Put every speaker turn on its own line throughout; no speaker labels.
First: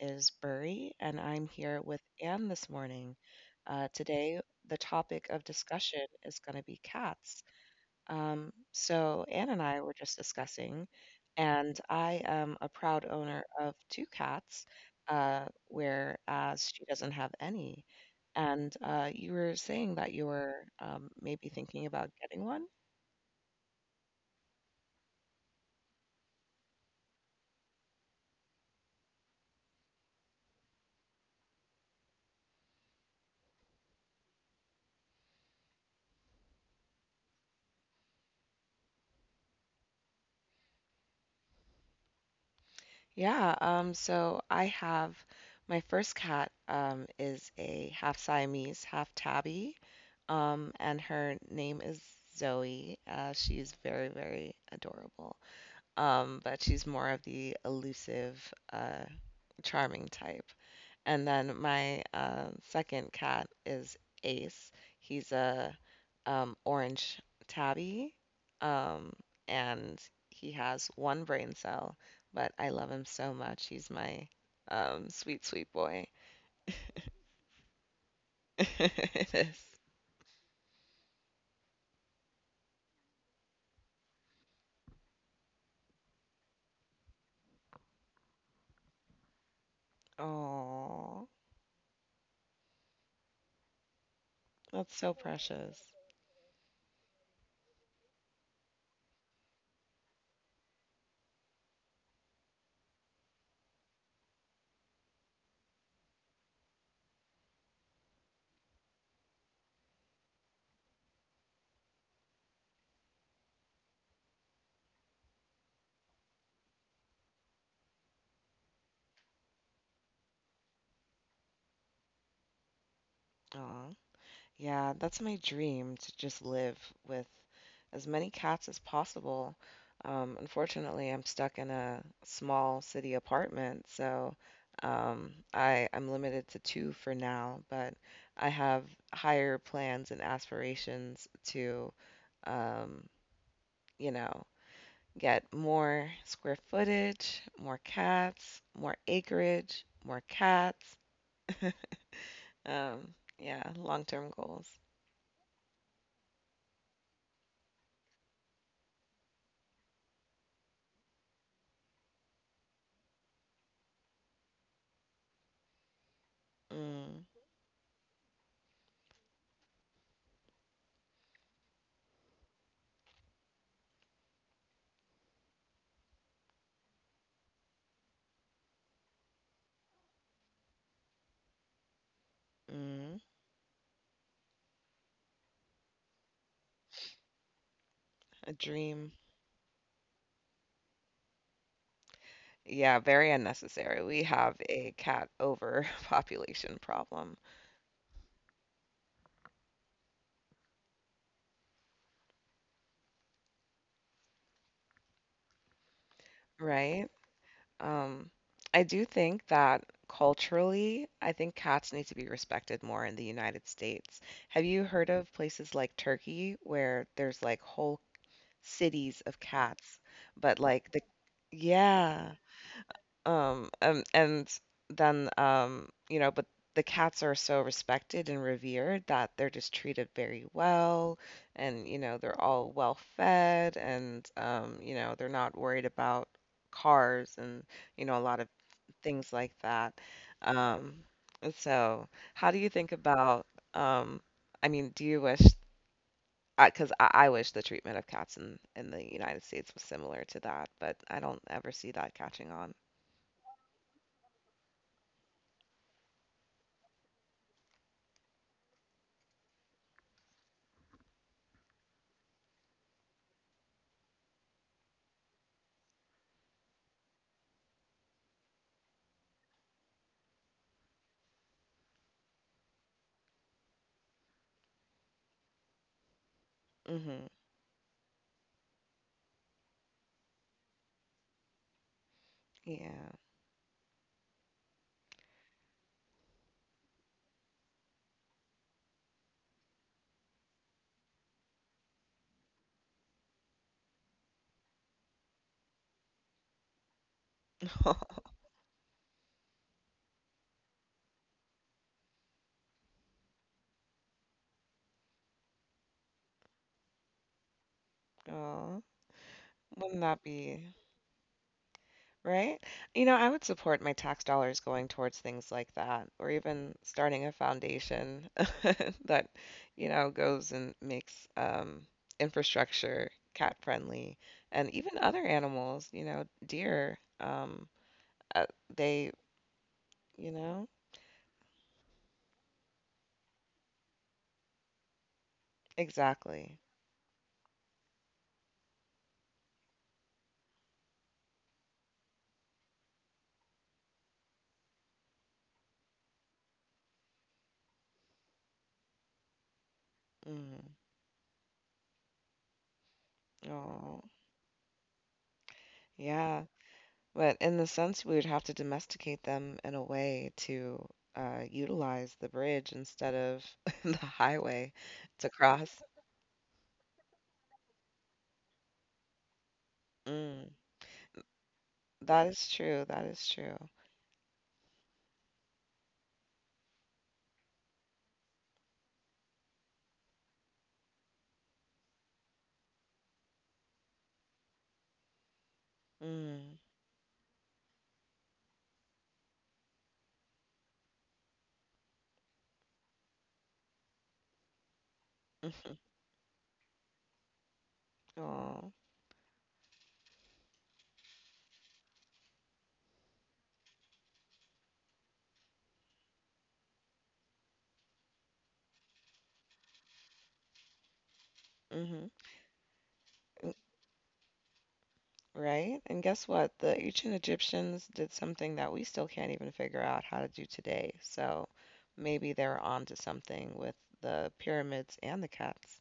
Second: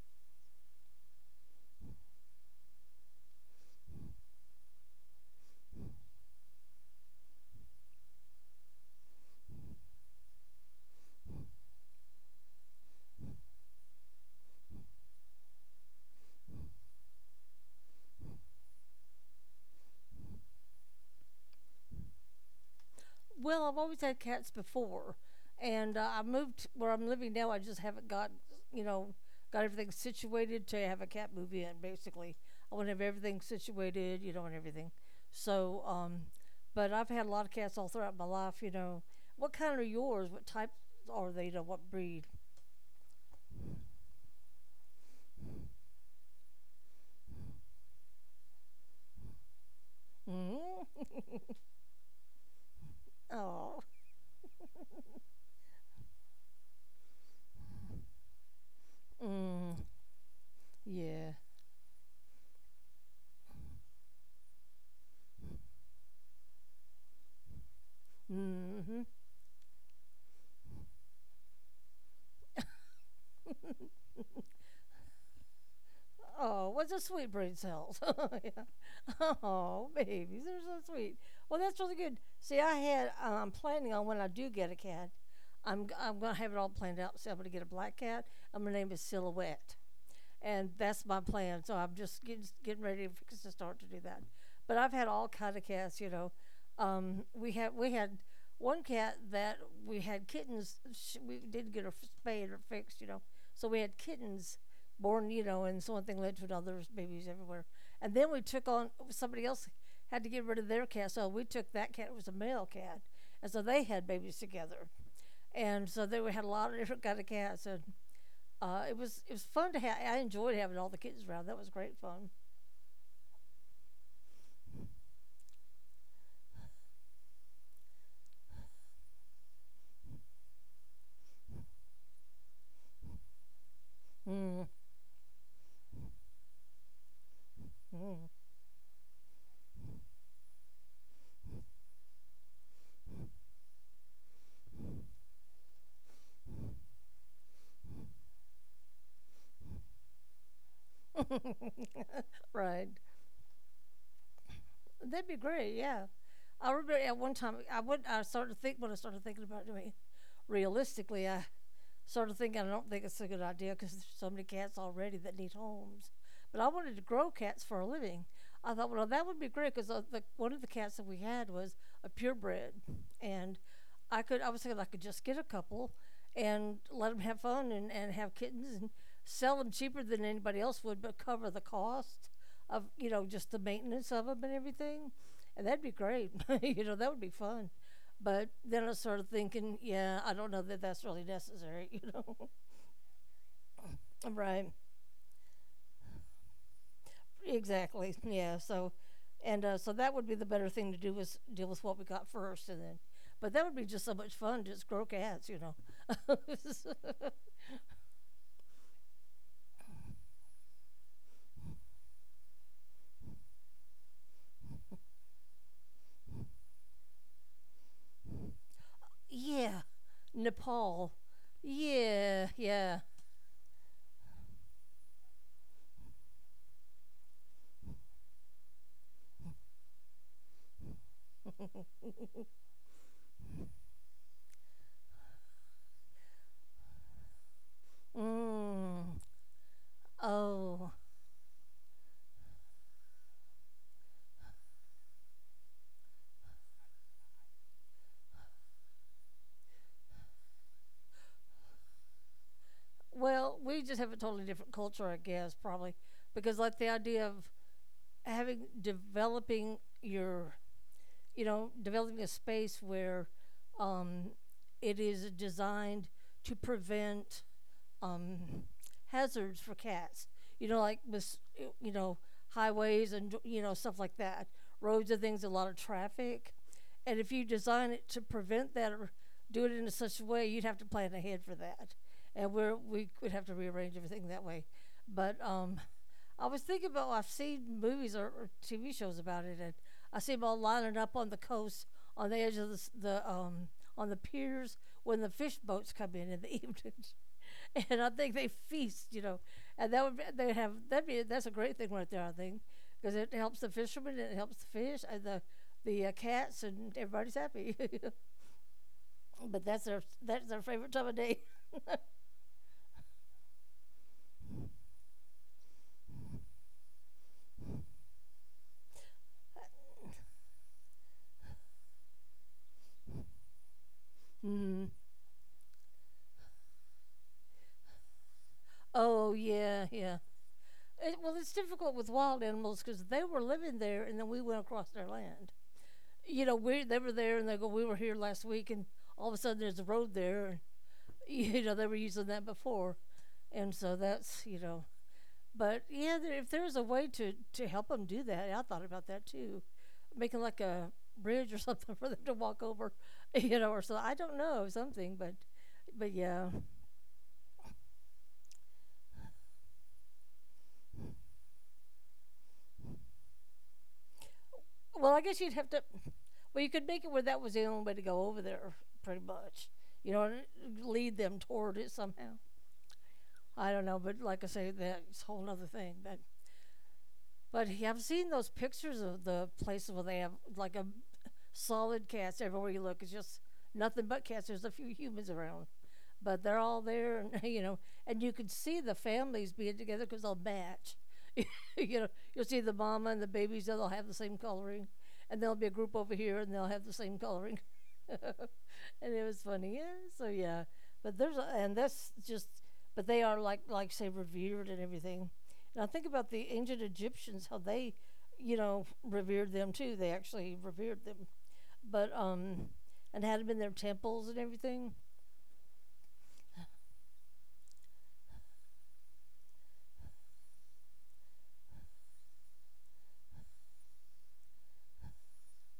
is Burry, and I'm here with Anne this morning. Today, the topic of discussion is going to be cats. So, Anne and I were just discussing, and I am a proud owner of two cats, whereas she doesn't have any. And you were saying that you were maybe thinking about getting one.
Well, I've always had cats before, and I moved where I'm living now. I just haven't got, you know, got everything situated to have a cat move in. Basically, I want to have everything situated, you know, and everything. So, but I've had a lot of cats all throughout my life. You know, what kind are yours? What type are they? You know, what breed?
Yeah, so I have my first cat is a half Siamese, half tabby,
Mm.
and her name is Zoe. Uh, she's
Oh,
very, very adorable, but she's more of the elusive,
mm.
charming type. And
Yeah.
then my second cat is Ace. He's a orange tabby,
Mm-hmm.
um, and he has one brain cell, but I love him so much. He's my sweet, sweet boy.
Oh, what's a sweet brain cells? Yeah.
It is.
Oh, babies, they're so sweet. Well, that's really good. See, I had I'm planning on when I do get a cat, I'm gonna have it all planned out. So I'm gonna get a black cat. I'm gonna name it Silhouette, and that's my
Oh,
plan. So I'm just getting ready to start to do that. But I've
that's
had
so
all kind of
precious.
cats, you know. We had one cat that we had kittens. Sh We did get her spayed or fixed, you know. So we had kittens born, you know, and so one thing led to another. There's babies everywhere, and then we took on somebody else had to get rid of their cat, so we took that cat. It was a male cat, and so they had babies together, and so they had a lot of different kind of cats and it was fun to have. I enjoyed having all the kids around. That was great fun.
Aw. Yeah, that's my dream to just live with as many cats as possible. Unfortunately, I'm stuck in a small city apartment, so
Mm,
I'm limited to two for now, but I have higher plans and aspirations to, um, you know, get more square footage, more cats, more acreage, more cats.
mm. Right,
Yeah, long-term goals.
that'd be great. Yeah, I remember at one time I started to think when I started thinking about doing it. Realistically, I sort of thing. I don't think it's a good idea because there's so many cats already that need homes. But I wanted to
Mm,
grow cats for a living. I thought, well, that would be great because one of the cats that we had was a purebred, and I was thinking I could just get a couple and let them have fun and, have kittens and sell them cheaper than anybody else would, but cover the cost of, you
mm.
know, just the maintenance of them and everything, and that'd be great. You know, that would be fun. But
A
then I
dream.
started thinking, yeah, I don't know that that's really necessary, you know?
Yeah, very unnecessary. We have
Right.
a cat overpopulation problem,
Exactly. Yeah. So, and so that would be the better thing to do is deal with what we got first, and then. But that would be just so much fun, just grow cats, you know.
right? Um, I do think that culturally, I think cats need to be respected more in the United States. Have you heard of places like Turkey where there's like whole cities of
Yeah,
cats, but like
Nepal.
yeah.
Yeah, yeah.
And then, but the cats are so respected and revered that they're just treated very well, and you know, they're all well fed, and you know, they're not worried about cars and you know, a lot of
Mm.
things like that.
Oh,
Um, and so, how do you think about, um, I mean, do you wish? Because I wish the treatment of cats in the United States was similar to that, but I don't ever see that catching on.
well, we just have a totally different culture, I guess, probably, because like the idea of having developing your, you know, developing a space where, um, it is designed to prevent, um, hazards for cats. You know, like with, you know, highways and, you know, stuff like that. Roads and things, a lot of traffic, and
Hmm.
if you design it to prevent that or do it in such a way, you'd have to plan ahead for that, and
Yeah.
we would have to rearrange everything that way. But I was thinking about I've seen movies or, TV shows about it, and I see them all lining up on the coast, on the edge of the, the, on the piers when the fish boats come in the evenings, and I think they feast, you know, and that would be, they have that be that's a great thing right there, I think, because it helps the fishermen, and it helps the fish and the cats, and everybody's happy.
Aw,
But
wouldn't that
that's their
be
favorite time of day.
right? You know, I would support my tax dollars going towards things like that, or even starting a foundation that, you know, goes and makes infrastructure cat friendly and
Mm.
even other animals, you know, deer. Uh, they,
Oh yeah, yeah.
you know,
It, well, it's difficult with wild animals because they were living there, and then we went across their land. You know,
exactly.
we they were there, and they go, we were here last week, and all of a sudden there's a road there, and you know they were using that before, and so that's you know. But yeah, there, if there's a way to help them do that, I thought about that too, making like
Mm.
a bridge or something for them to walk over, you know, or so
Oh,
I don't know something, but
yeah.
yeah,
But in the sense, we would have to domesticate them in a way to utilize the bridge instead of the highway
well, I
to
guess you'd have
cross.
to. Well, you could make it where that was the only way to go over there, pretty much. You know,
Mm,
lead them toward it
that
somehow.
is true. That is true.
I don't know, but like I say, that's a whole other thing. But I've seen those pictures of the places where they have like a solid cast everywhere you look. It's just nothing but cats. There's a few humans around, but
Mm.
they're all there, and you know, and you can see the families being together because they'll match. You know, you'll see the mama and the babies; they'll have the same coloring, and there'll be a
Mhm.
group over here, and they'll have the same coloring.
Aw.
And it was funny, yeah. So yeah, but there's a, and that's just, but they are like say revered and everything. Now think about the ancient Egyptians, how they, you know, revered them too. They actually revered them,
Mhm.
but and had them
Mm.
in their temples and everything.
Right? And guess what? The ancient Egyptians did something that we still can't even figure out how to do today. So maybe they're onto something with the pyramids and the cats,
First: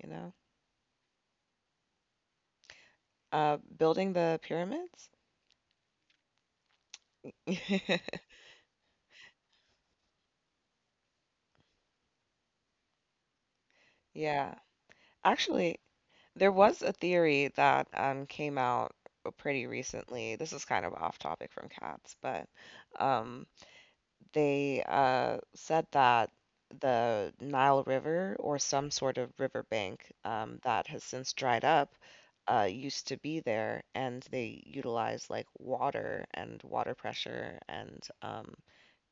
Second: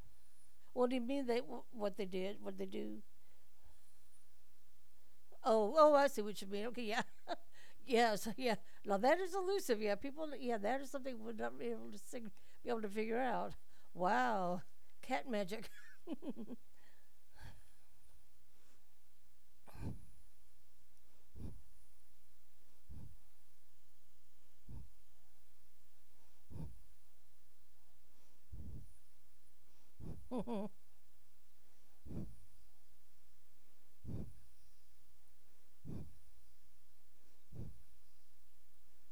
you know?
What do you mean they? What they did? What they do?
Building the pyramids?
Oh, oh, I see what you mean. Okay, yeah, yes, yeah. Now that is elusive. Yeah, people. Yeah, that is something we're not be able to be able to figure out.
Yeah.
Wow, cat magic.
Actually, there was a theory that came out pretty recently. This is kind of off topic from cats, but um, they said that the Nile River or some sort of riverbank that has since dried up used to be there, and they utilized like water and water pressure and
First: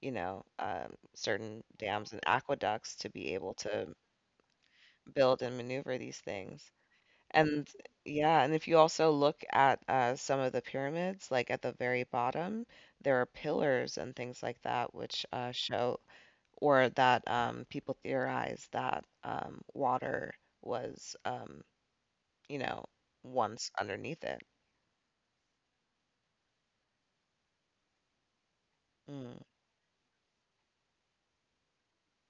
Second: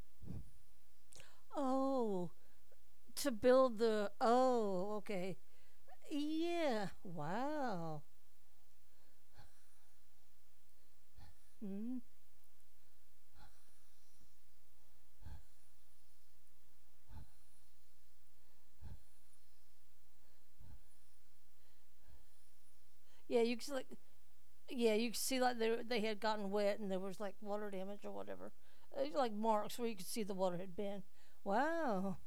you know certain dams and
Oh,
aqueducts to
to
be able
build
to
the. Oh, okay.
build and maneuver these things.
Yeah.
And
Wow.
yeah, and if you also look at some of the pyramids, like at the
Hmm.
very bottom, there are pillars and things like that, which show or that people theorize that water was, you know,
Yeah, you could
once
see, like
underneath it.
yeah, you could see like they had gotten wet and there was like water damage or whatever, like
Mm,
marks where you could see the water had been. Wow,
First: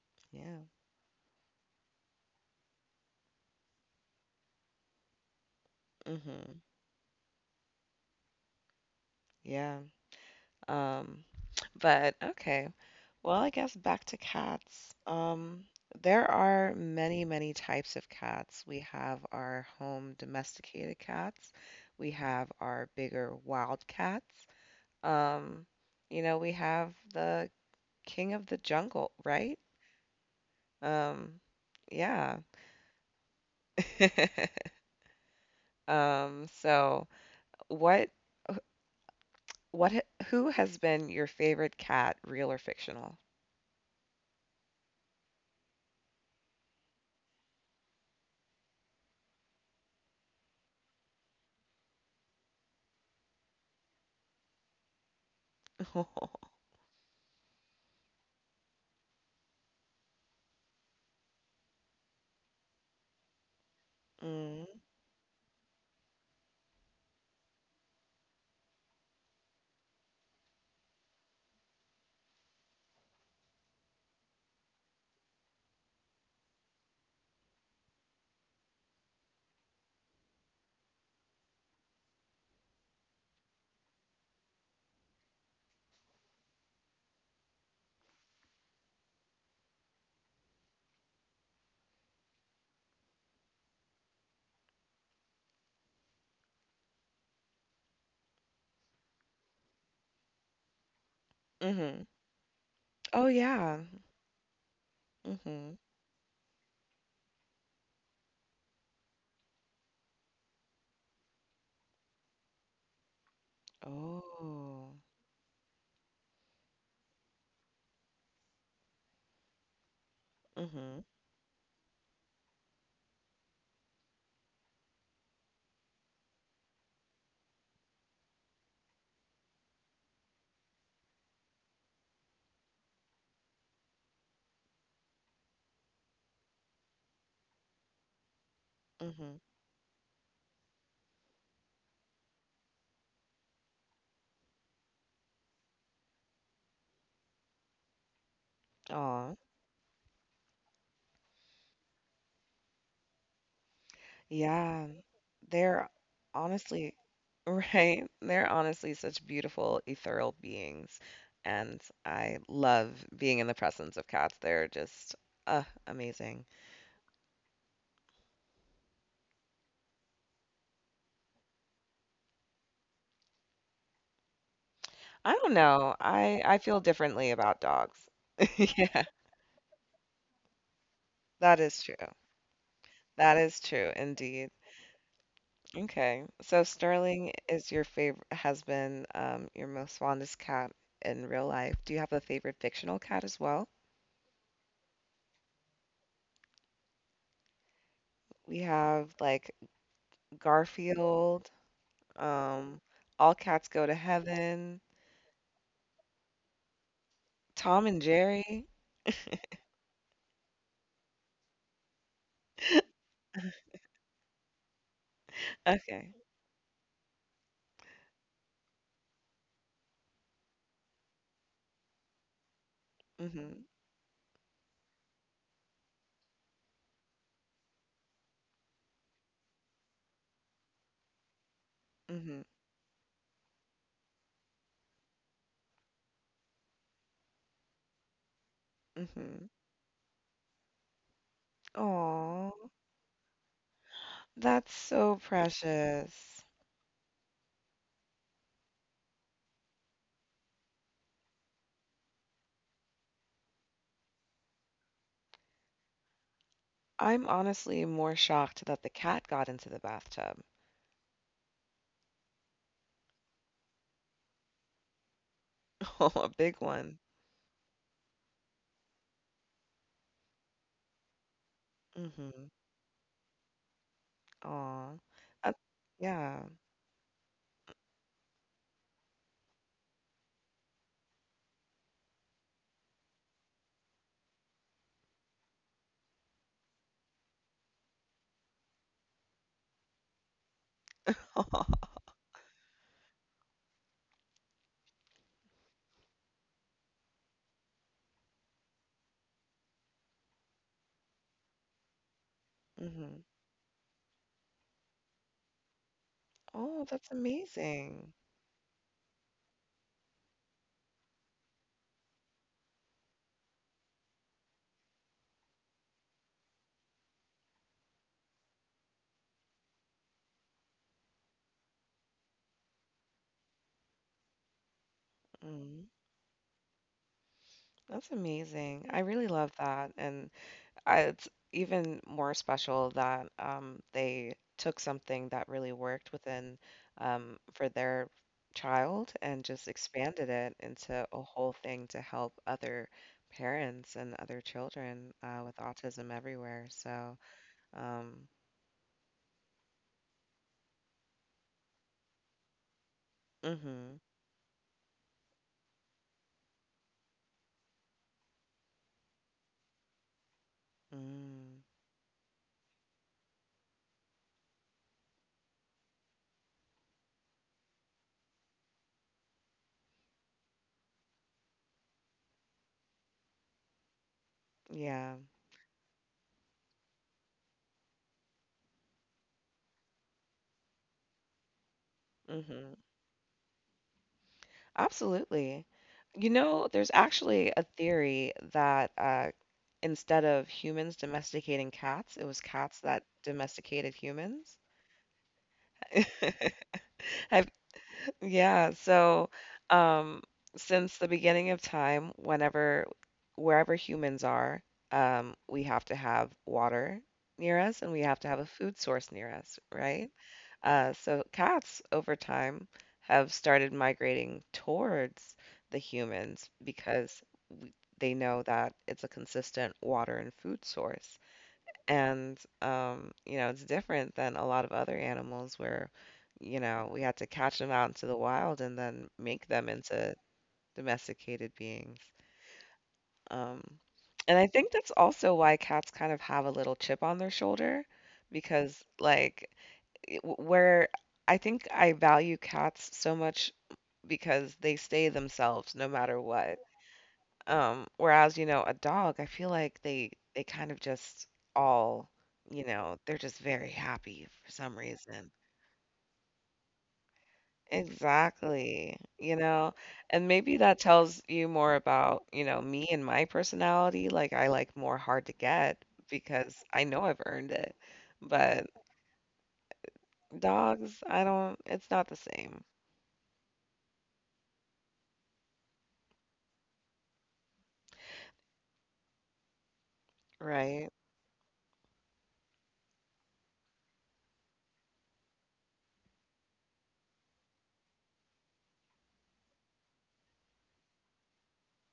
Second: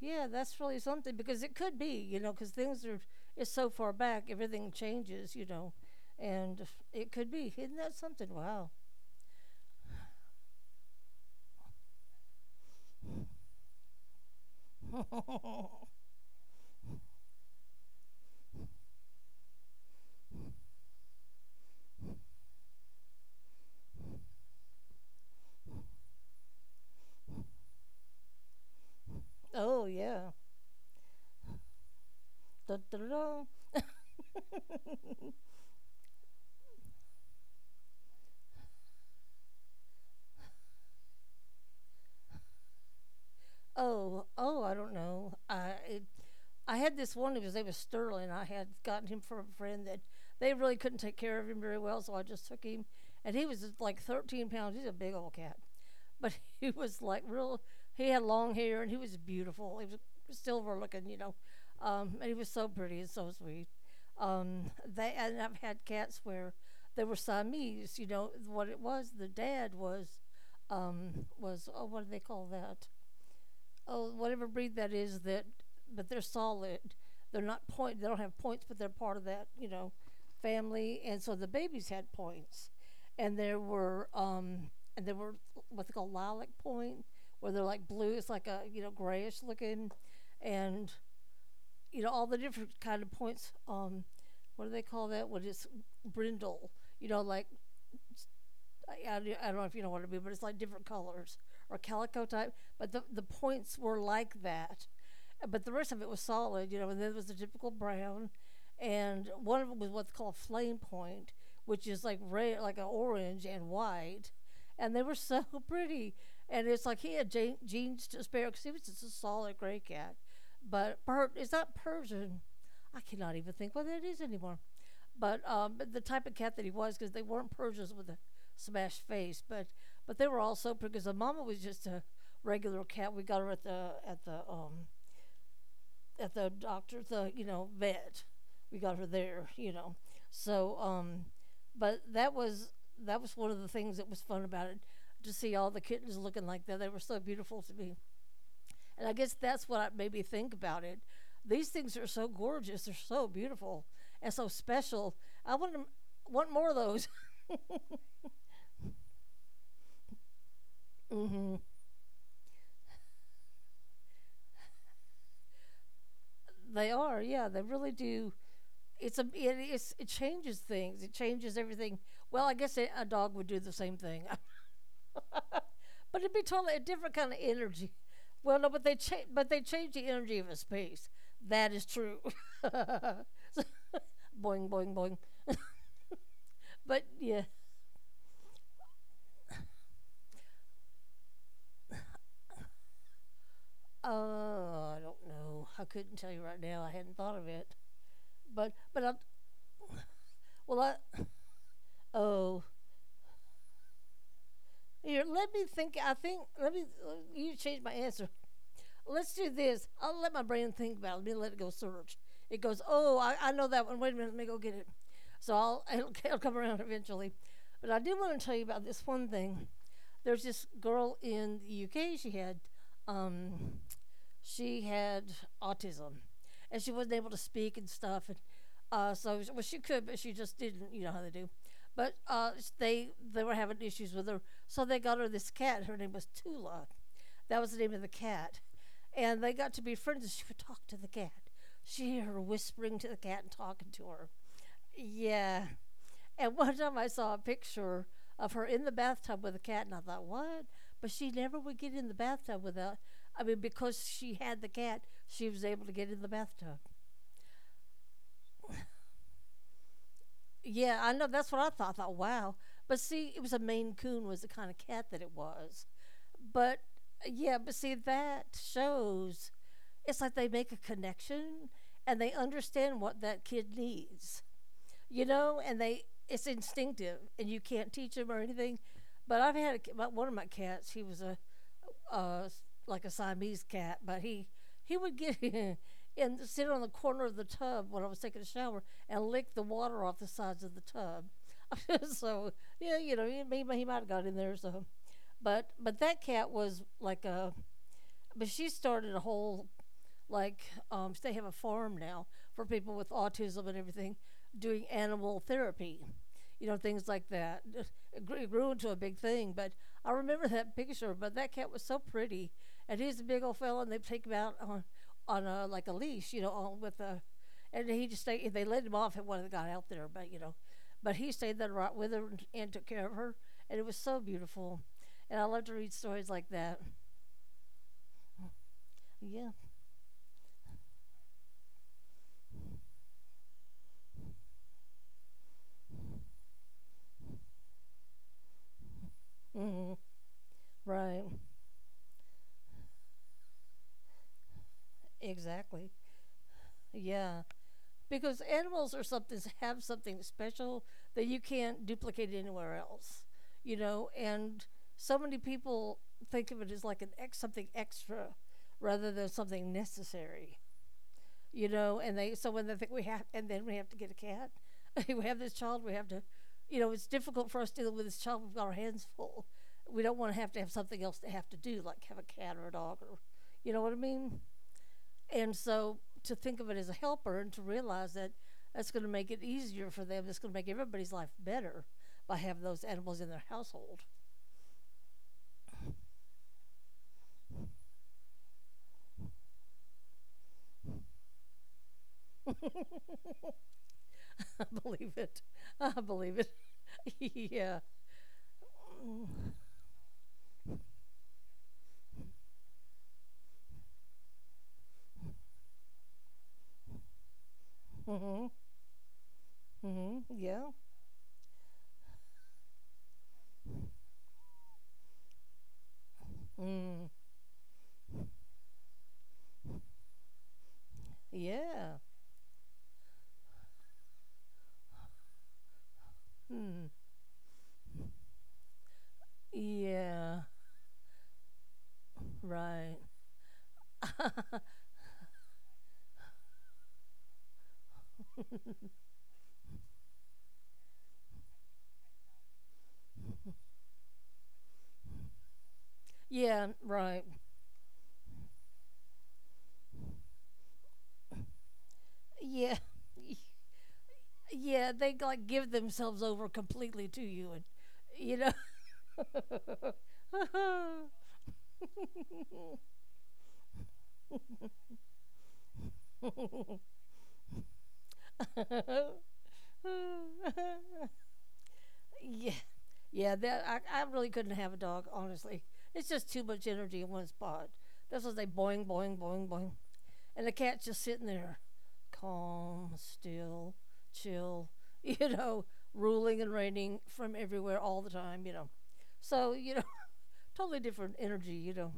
yeah, that's
yeah.
really something because it could be, you know, because things are it's so far back everything changes, you know,
Hmm.
and it could be isn't that something? Wow.
Yeah. Um, but okay. Well, I guess back to cats. There are many, many types of cats. We have our home domesticated cats. We have our bigger wild cats. Um, you know, we have the king of the jungle, right?
Oh yeah.
Um, yeah.
Dun, dun, dun, dun.
So what what ha- who has been your favorite cat, real or fictional?
Oh, oh, I don't know I had this one, because his name was Sterling. I had gotten him from a friend that they really couldn't take care of him very well, so I just took him. And he was like 13 pounds. He's a big old cat, but he was like real. He had long hair and he was beautiful. He was silver looking, you know, and he was so pretty and so sweet.
Mm.
They, and I've had cats where they were Siamese. You know what it was? The dad was, was oh, what do they call that? Oh, whatever breed that is that, but they're solid. They're not point. They don't have points, but they're part of that, you know, family. And so the babies had points, and there were um, and there were what they call lilac point, where they're like blue. It's like a, you know, grayish looking, and you know all the different kind of points. What do they call that? What is brindle? You know, like I don't know if you know what I mean, but it's like different colors or
Hmm.
calico type. But the
Oh
points
yeah.
were like that. But the
Hmm.
rest of it was solid, you know. And then there was the typical brown, and one of them was what's called flame point, which is like red, like an orange and white, and
Oh.
they were so pretty. And it's like he had jeans to spare because he was just a solid gray cat. But
Mhm.
it's not Persian. I cannot even think what that is anymore, but the type of cat that he was, because they weren't Persians with a smashed face, but they were also because the mama was just a regular cat. We got her at the, at the doctor, the, you know, vet. We got her
Mhm.
there, you know. So, but that was one of the things that was fun about it, to see all the kittens looking like that. They were so beautiful to me. And I guess
Aw.
that's what made me think about it. These things are so gorgeous. They're so beautiful and so
Yeah.
special. I want to
They're
want more of
honestly
those.
right. They're honestly such beautiful ethereal beings,
Hmm.
and I love being in the presence of cats. They're just amazing.
They are, yeah. They really do. It's a it's, it changes things. It changes everything. Well, I guess a dog would do the same thing,
I don't know.
but it'd be
I
totally a
feel
different kind
differently
of
about
energy.
dogs.
Well, no,
Yeah,
but they change the energy of a space.
that
That
is
is
true.
true.
That is
So-
true indeed.
boing, boing, boing.
Okay. So
But
Sterling
yeah,
is your favorite has been your most fondest cat in real life. Do you have a favorite fictional cat as well?
I don't know. I couldn't tell you right now. I hadn't thought of it.
We
But I
have like
well I
Garfield,
oh
um, All Cats Go to Heaven,
here let me think. I think let me you changed
Tom
my
and
answer.
Jerry.
Let's do this. I'll let my brain think about it. Let it go search. It goes, oh, I know that one. Wait a minute, let me go get it. So I'll, it'll,
Okay.
it'll come around eventually. But I do want to tell you about this one thing. There's this girl in the UK. Um,
Mhm.
she had autism, and she wasn't able to speak and stuff. And so, well, she could, but she just didn't. You know how they do. But
Mhm.
they were having issues with her, so they got her this cat. Her name was Tula, that was the name of the cat. And
Mhm.
they got to be friends, and she would talk to the cat. She heard her
Aw,
whispering to the cat and talking to her.
that's so
Yeah.
precious.
And one time I saw a picture of her in the bathtub with a cat, and I thought, what? But she never would get in the bathtub without, I mean, because she had the cat, she was able to get in the bathtub.
I'm honestly more shocked that the cat got into the bathtub.
Yeah, I know. That's what I thought. I thought, wow. But see, it was a Maine Coon was the kind of cat that it was.
Oh, a big
But
one.
yeah, but see, that shows it's like they make a connection and they
Mhm.
understand what that kid needs,
Aw.
you
Uh,
know, and they it's
yeah.
instinctive and you can't teach them or anything. But I've had a, my- one of my cats. He was a uh, like a Siamese cat, but he would get and sit on the corner of the tub when I was taking a shower and lick the water off the sides of the tub. So yeah, you know, he might have got in there. So, but that cat was like a. But she started a whole like they have a forum now for people with
Mhm.
autism and everything doing animal therapy, you know,
Oh,
things
that's
like that.
amazing.
It grew into a big thing, but I remember that picture. But that cat was so pretty, and he's a big old fella, and they take him out on a like a leash, you know, on with a, and he just stayed. They let him off at one that got out there, but you know, but he stayed there right with her and took care of her, and it was so beautiful, and I love to
Mm,
read stories like that.
that's amazing. I really
Yeah,
love that. And I, it's even more special that they took something that really worked within for their child and just
hmm,
expanded it into
right,
a whole thing to help other parents and other children with
exactly.
autism everywhere. So,
Yeah,
um,
because animals are something have something special that you can't duplicate anywhere else, you
mm-hmm,
know. And so many people think of it as like an ex something extra rather than something necessary,
mm,
you know. And they so when they think we have and then we have to get a cat, we have this child, we have to, you know, it's difficult for us to deal with this child. We've got our hands full. We don't want to have something else to have to do, like have a cat or a dog or, you know what I mean?
yeah,
And so to think of it as a helper and to realize that that's going to make it easier for them, that's going to make everybody's life better by having
mm-hmm.
those animals in their household.
Absolutely. You know, there's actually a theory that instead of humans domesticating cats, it was cats that
I
domesticated humans.
believe it. I believe it.
I've,
Yeah.
yeah, so
Mm-hmm.
um, since the beginning of time, whenever, wherever humans are, we have to have water near us and we have to have
Mm-hmm.
a food source near us, right?
Mm-hmm. Yeah.
So cats over time have started migrating towards the humans
Mm.
because w they know that it's a consistent water and food source.
Yeah.
And you know, it's different than a lot of other animals where, you
Mm.
know, we had to catch them out into the wild and then make them into
Yeah.
domesticated beings.
Right.
Um, and I think that's also why cats kind of have a little chip on their shoulder because like it- where I think I value cats so much because they stay themselves no matter what.
Yeah. Right.
Whereas, you know, a dog, I feel like they kind of just all, you
Yeah.
know, they're just very happy for some
Yeah. They
reason.
like give themselves over completely to you, and you know.
Exactly. You know, and maybe that tells you more about, you know, me and my personality. Like I like more hard to get because I know I've earned it. But dogs, I don't, it's not the
Yeah,
same,
yeah. That I really couldn't have a dog. Honestly, it's just too much energy in one spot. This was a boing, boing, boing, boing, and the cat's
right?
just sitting there, calm, still, chill. You know, ruling and reigning from everywhere all the time. You know, so you know, totally different energy. You know,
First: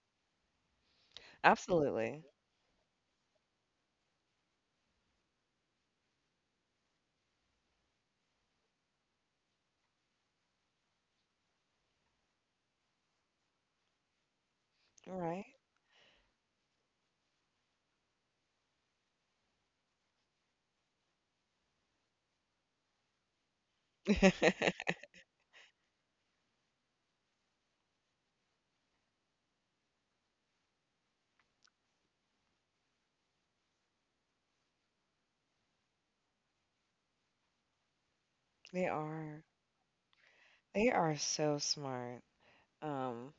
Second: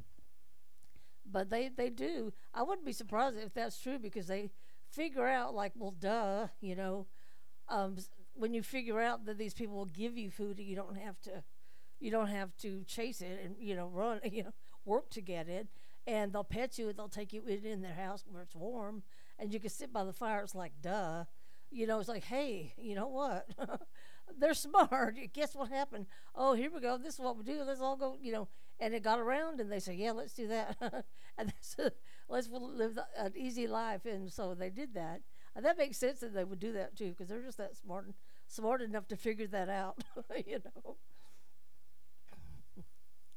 but they
Absolutely.
do. I wouldn't be surprised if that's true because they figure out, like, well, duh, you know, s- when you figure out that these people will give you food, and you don't have to chase it and you know run, you know, work to
Right.
get it. And they'll pet you. They'll take you in their house where it's warm, and you can sit by the fire. It's like duh, you know. It's like hey, you know what? They're smart. Guess what happened? Oh, here we go. This is what we do. Let's all go. You know. And it got around, and they said, yeah, let's do that. And that's let's live the, an easy life. And so they did that. And that makes sense that they would do that too, because they're just that smart, smart
They
enough to
are.
figure that out, you
They
know.
are so smart. Um,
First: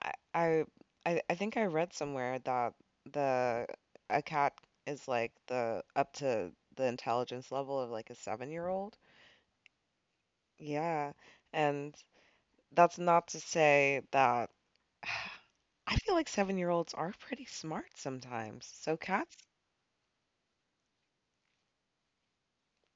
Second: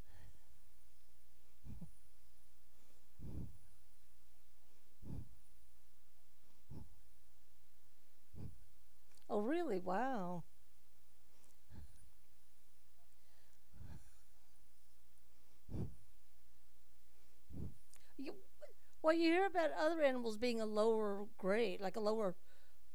I, I, I think I read somewhere that the a cat is like the up to the intelligence level of like a 7-year-old old.
Oh, really? Wow.
Yeah, and that's not to say that I feel like 7-year-olds olds are pretty smart
You,
sometimes. So
well, you
cats,
hear about other animals being a lower grade, like a lower,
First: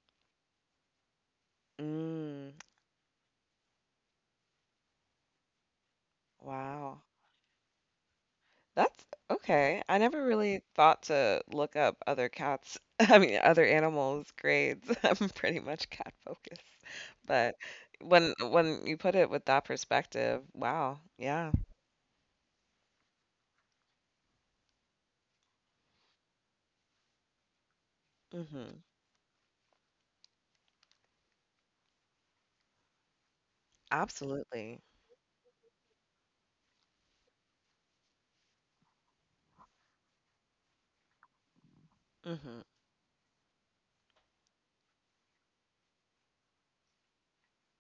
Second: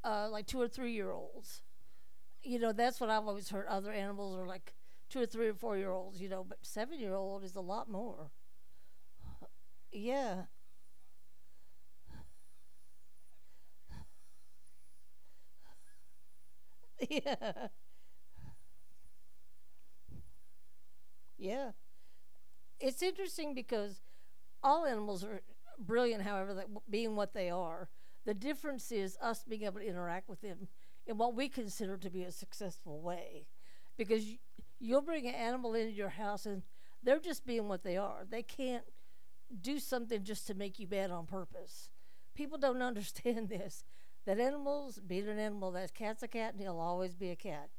like 2 or 3 year olds.
mm,
You know, that's what I've always heard. Other animals are like 2 or 3 or 4 year olds. You know, but seven
wow.
year old is a lot more.
That's okay. I never
Yeah,
really thought to look up other cats I mean, other animals' grades. I'm pretty much cat focused. But
yeah,
when you put it with that perspective, wow, yeah.
yeah. It's interesting because all animals are brilliant, however, that being what they are. The
Mhm.
difference is us being able to interact with them in what we consider to be a successful way. Because y-
Absolutely.
you'll bring an animal into your house and they're just being what they are. They can't do something just to make you bad on purpose. People
Mhm.
don't understand this. That animals be it an animal, that cat's a cat and he'll always be a cat.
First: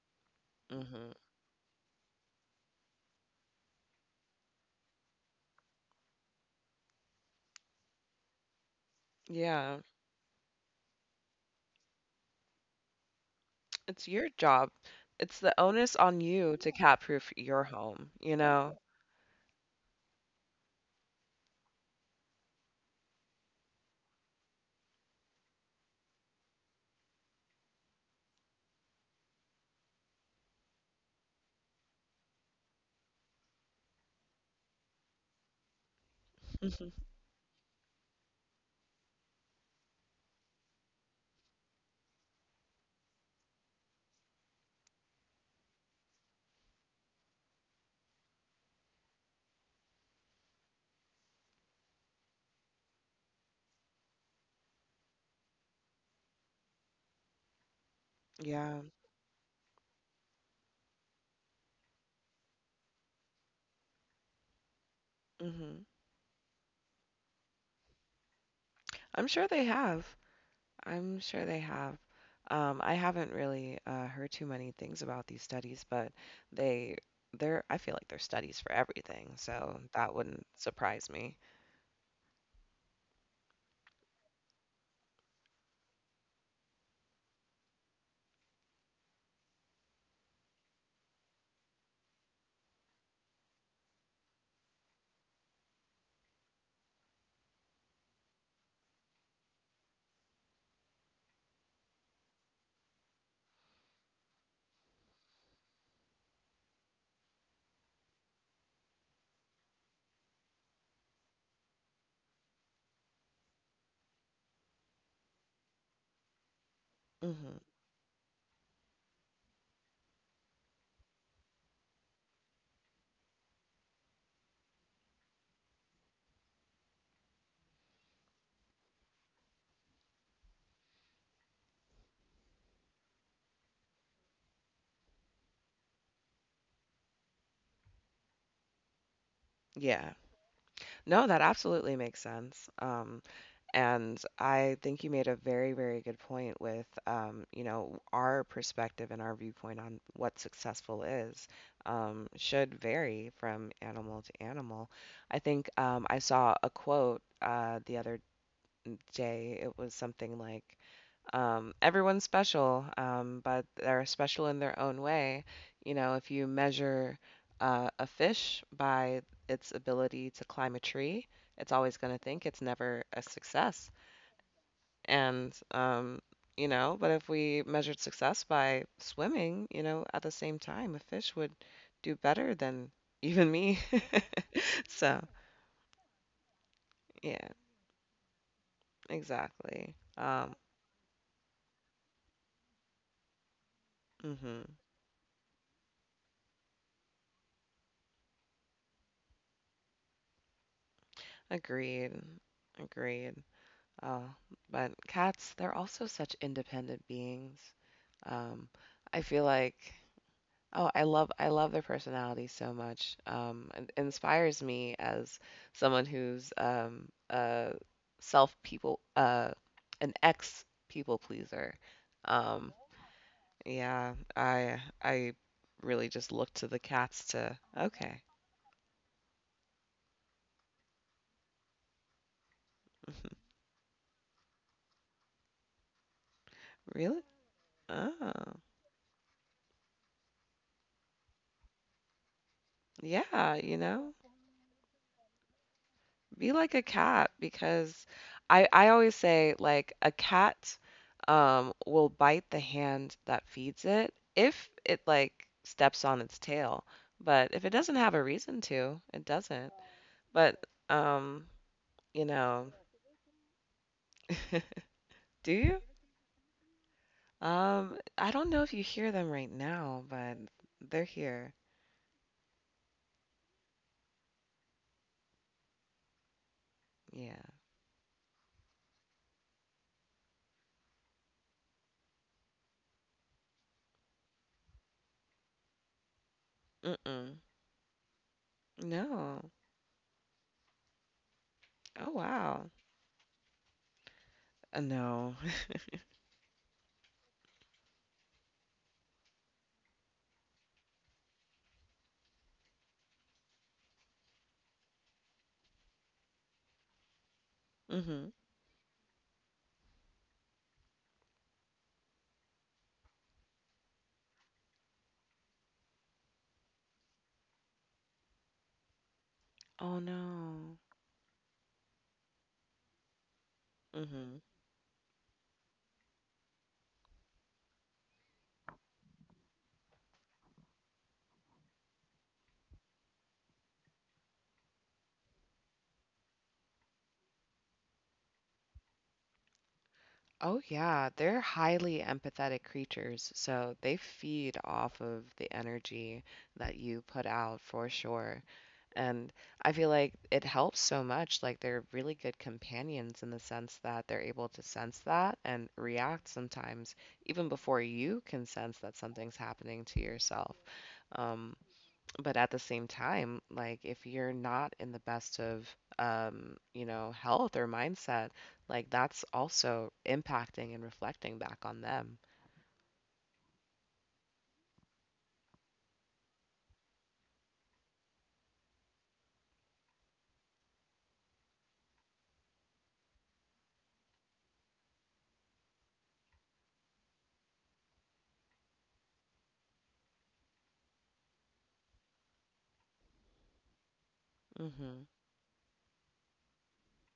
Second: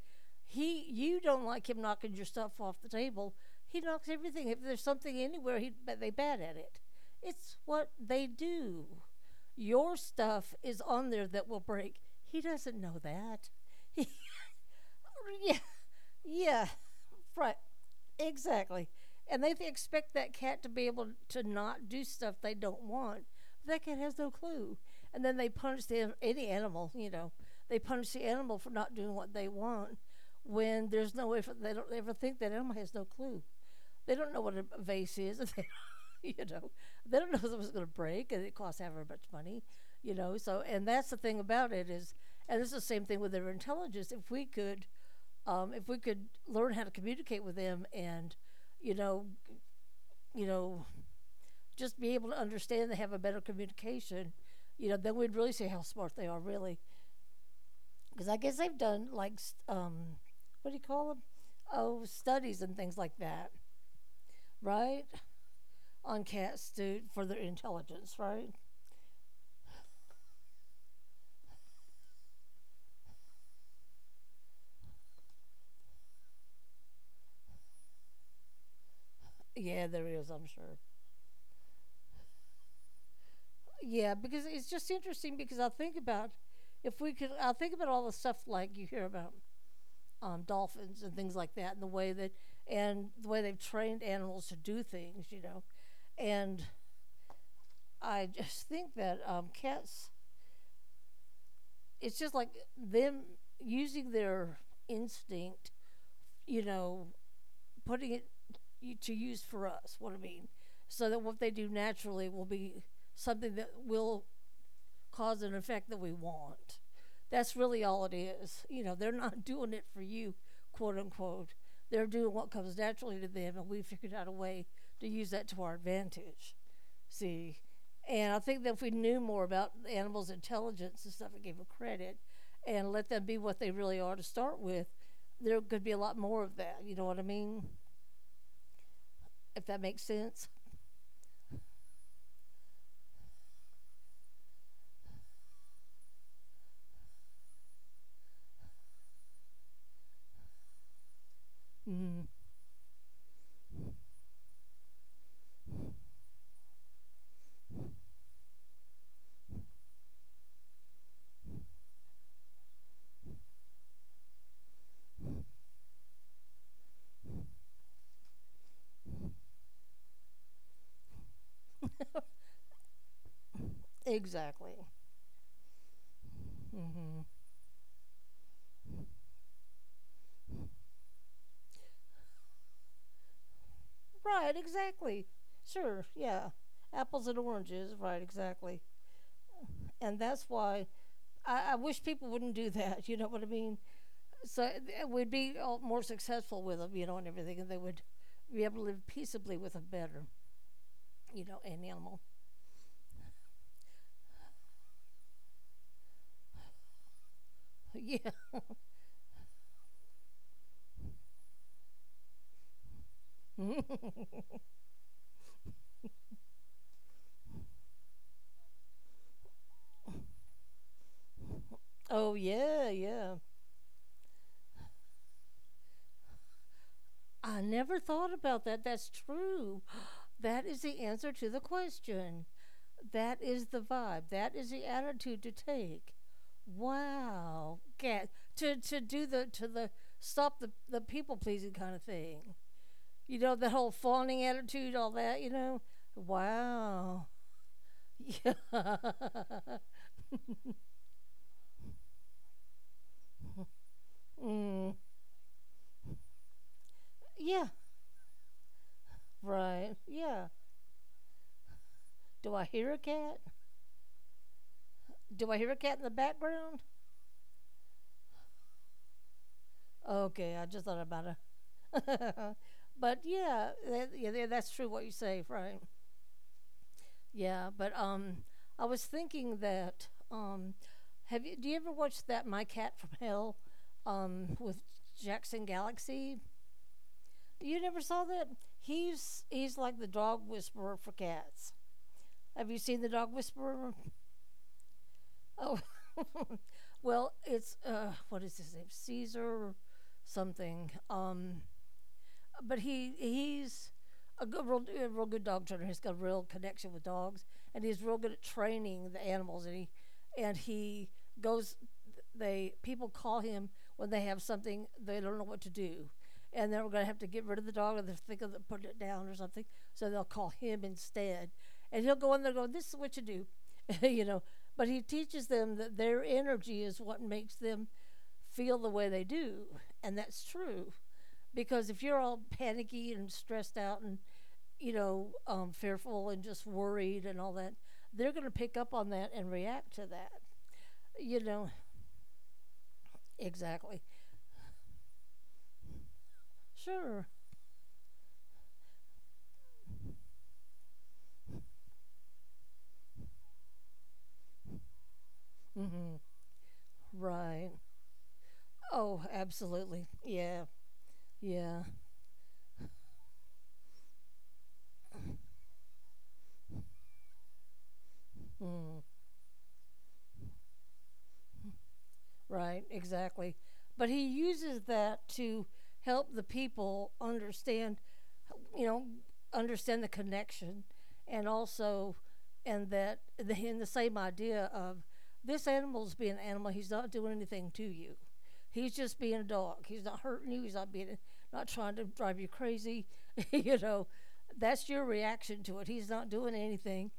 He
Mhm.
you don't like him knocking your stuff off the table. He knocks everything. If there's something anywhere, he but they bat at it. It's what they do.
Yeah.
Your stuff is on there that will break. He doesn't know that.
It's your job. It's the
Yeah,
onus on you
yeah,
to cat proof
right.
your home, you know?
Exactly. And they expect that cat to be able to not do stuff they don't want. That cat has no clue. And then they punish the, any animal, you know, they punish the animal for not doing what they want when there's no way for, they don't ever think that animal has no clue. They don't know what a vase is. They, you know,
Mhm.
they don't know if it was going to break and it costs however much money, you know. So, and that's the thing about it is, and it's the same thing with their intelligence. If we could learn how to communicate with them and you know you know just be able to understand they have a better communication you know then we'd really see how smart they are really because I guess they've
Yeah.
done like um, what do you call them oh studies and things like that right
Mhm.
on cats to for their intelligence right
I'm sure they have. I'm sure they have. I haven't really heard too many things about these studies, but they they're I feel like they're studies for everything, so
yeah there
that
is I'm
wouldn't
sure
surprise me.
yeah because it's just interesting because I think about if we could I think about all the stuff like you hear about dolphins and things like that, and the way that and the way they've trained animals to do things, you know. And I just think that cats, it's just like them using their instinct, you know, putting it y- to use for us. What I mean, so that what they do naturally will be something that we'll cause and effect that we want. That's
Hmm.
really all it is. You know, they're not doing it for you, quote unquote. They're doing what comes naturally to them, and we figured out a way to use that to our advantage. See, and I think that if we knew more about the animals' intelligence and stuff and gave them credit and let them be what they really are to start with, there could be a lot more of that. You know what I mean? If that makes
Yeah.
sense.
No, that absolutely makes sense. And I think you made a very, very good point with, you know, our perspective and our viewpoint on what successful is,
Mm.
should vary from animal to animal. I think I saw a quote the other day, it was something like, everyone's special, but they're special in their own way. You know, if you measure a fish by its ability to climb a tree, it's always going to think it's never a success.
Exactly.
And, you know, but
Hmm,
if we measured success by swimming, you know, at the same time, a fish would do better than even me.
right,
So,
exactly. Sure, yeah. Apples and
yeah,
oranges, right, exactly.
exactly.
And that's why I wish people wouldn't do that, you know what I mean?
Mhm.
So th- we'd be all more successful with them, you know, and everything, and they would be able to live peaceably with a better, you know, an
Agreed.
animal.
Agreed. Uh, but cats, they're also such independent beings.
Yeah.
Um, I feel like, oh, I love their personality so much. It inspires me as someone who's a self people an ex people pleaser.
Oh,
Um,
yeah, yeah.
yeah, I really just look to the cats to,
I never
okay,
thought about that. That's true. That is the answer to the question. That is the vibe. That is the attitude to take.
really?
Wow. Get
Oh,
to do the to the stop the people pleasing kind of thing. You
yeah,
know that
you
whole
know.
fawning attitude, all that. You know.
Be like a
Wow.
cat because I
Yeah.
always say like a cat will bite the hand that feeds it if
Mm.
it like steps on its tail. But if
Yeah.
it doesn't have a reason to, it doesn't.
Right. Yeah.
But um, you
Do I
know,
hear a cat? Do
do
I hear a
you?
cat in the background?
I don't know if you hear them right now, but
Okay, I just thought
they're
about
here.
it. But yeah, that, yeah, yeah, that's true what you say, right?
Yeah.
Yeah, but I was thinking that have you? Do you ever watch that My Cat from Hell with Jackson Galaxy?
Mm-mm.
You never saw that? He's
No.
he's like the dog whisperer for cats.
Oh wow.
Have you seen the dog whisperer?
No.
Oh, well, it's what is his name? Caesar something. But he's a good, real, a real good dog trainer. He's got a real connection with dogs, and he's real
Mm-hmm.
good at training the animals. And he goes. They people call him when they have something they don't know what to do, and they're going to have to get rid of the dog, or they're thinking of putting it down or something.
Oh
So they'll call
no.
him instead, and he'll go in there going, "This is what you do." you
Mm-hmm.
know. But he teaches them that their energy is what makes them feel the way they do, and that's true because if you're all panicky and stressed out and fearful and just worried and all that, they're going to pick up on that and react to that.
Oh, yeah,
You
they're
know.
highly empathetic creatures, so they
Exactly.
feed off of the energy that you
Sure.
put out for sure. And I feel like it helps so much. Like they're really good companions in the sense that they're able to sense that and
Mm-hmm.
react sometimes, even
Right.
before you can sense that
Oh,
something's happening to
absolutely,
yourself.
yeah.
um,
Yeah.
but at the same time, like if you're not in the best of you know, health or mindset, like
Mm.
that's also impacting and reflecting back on them.
Right, exactly. But he uses that to help the people understand, you know, understand the connection, and also, and that, in the same idea of this animal's being an animal. He's not doing anything to you. He's just being a dog. He's not hurting you. He's not being, not trying to drive you crazy. you know, that's your
Mhm.
reaction to it. He's not doing anything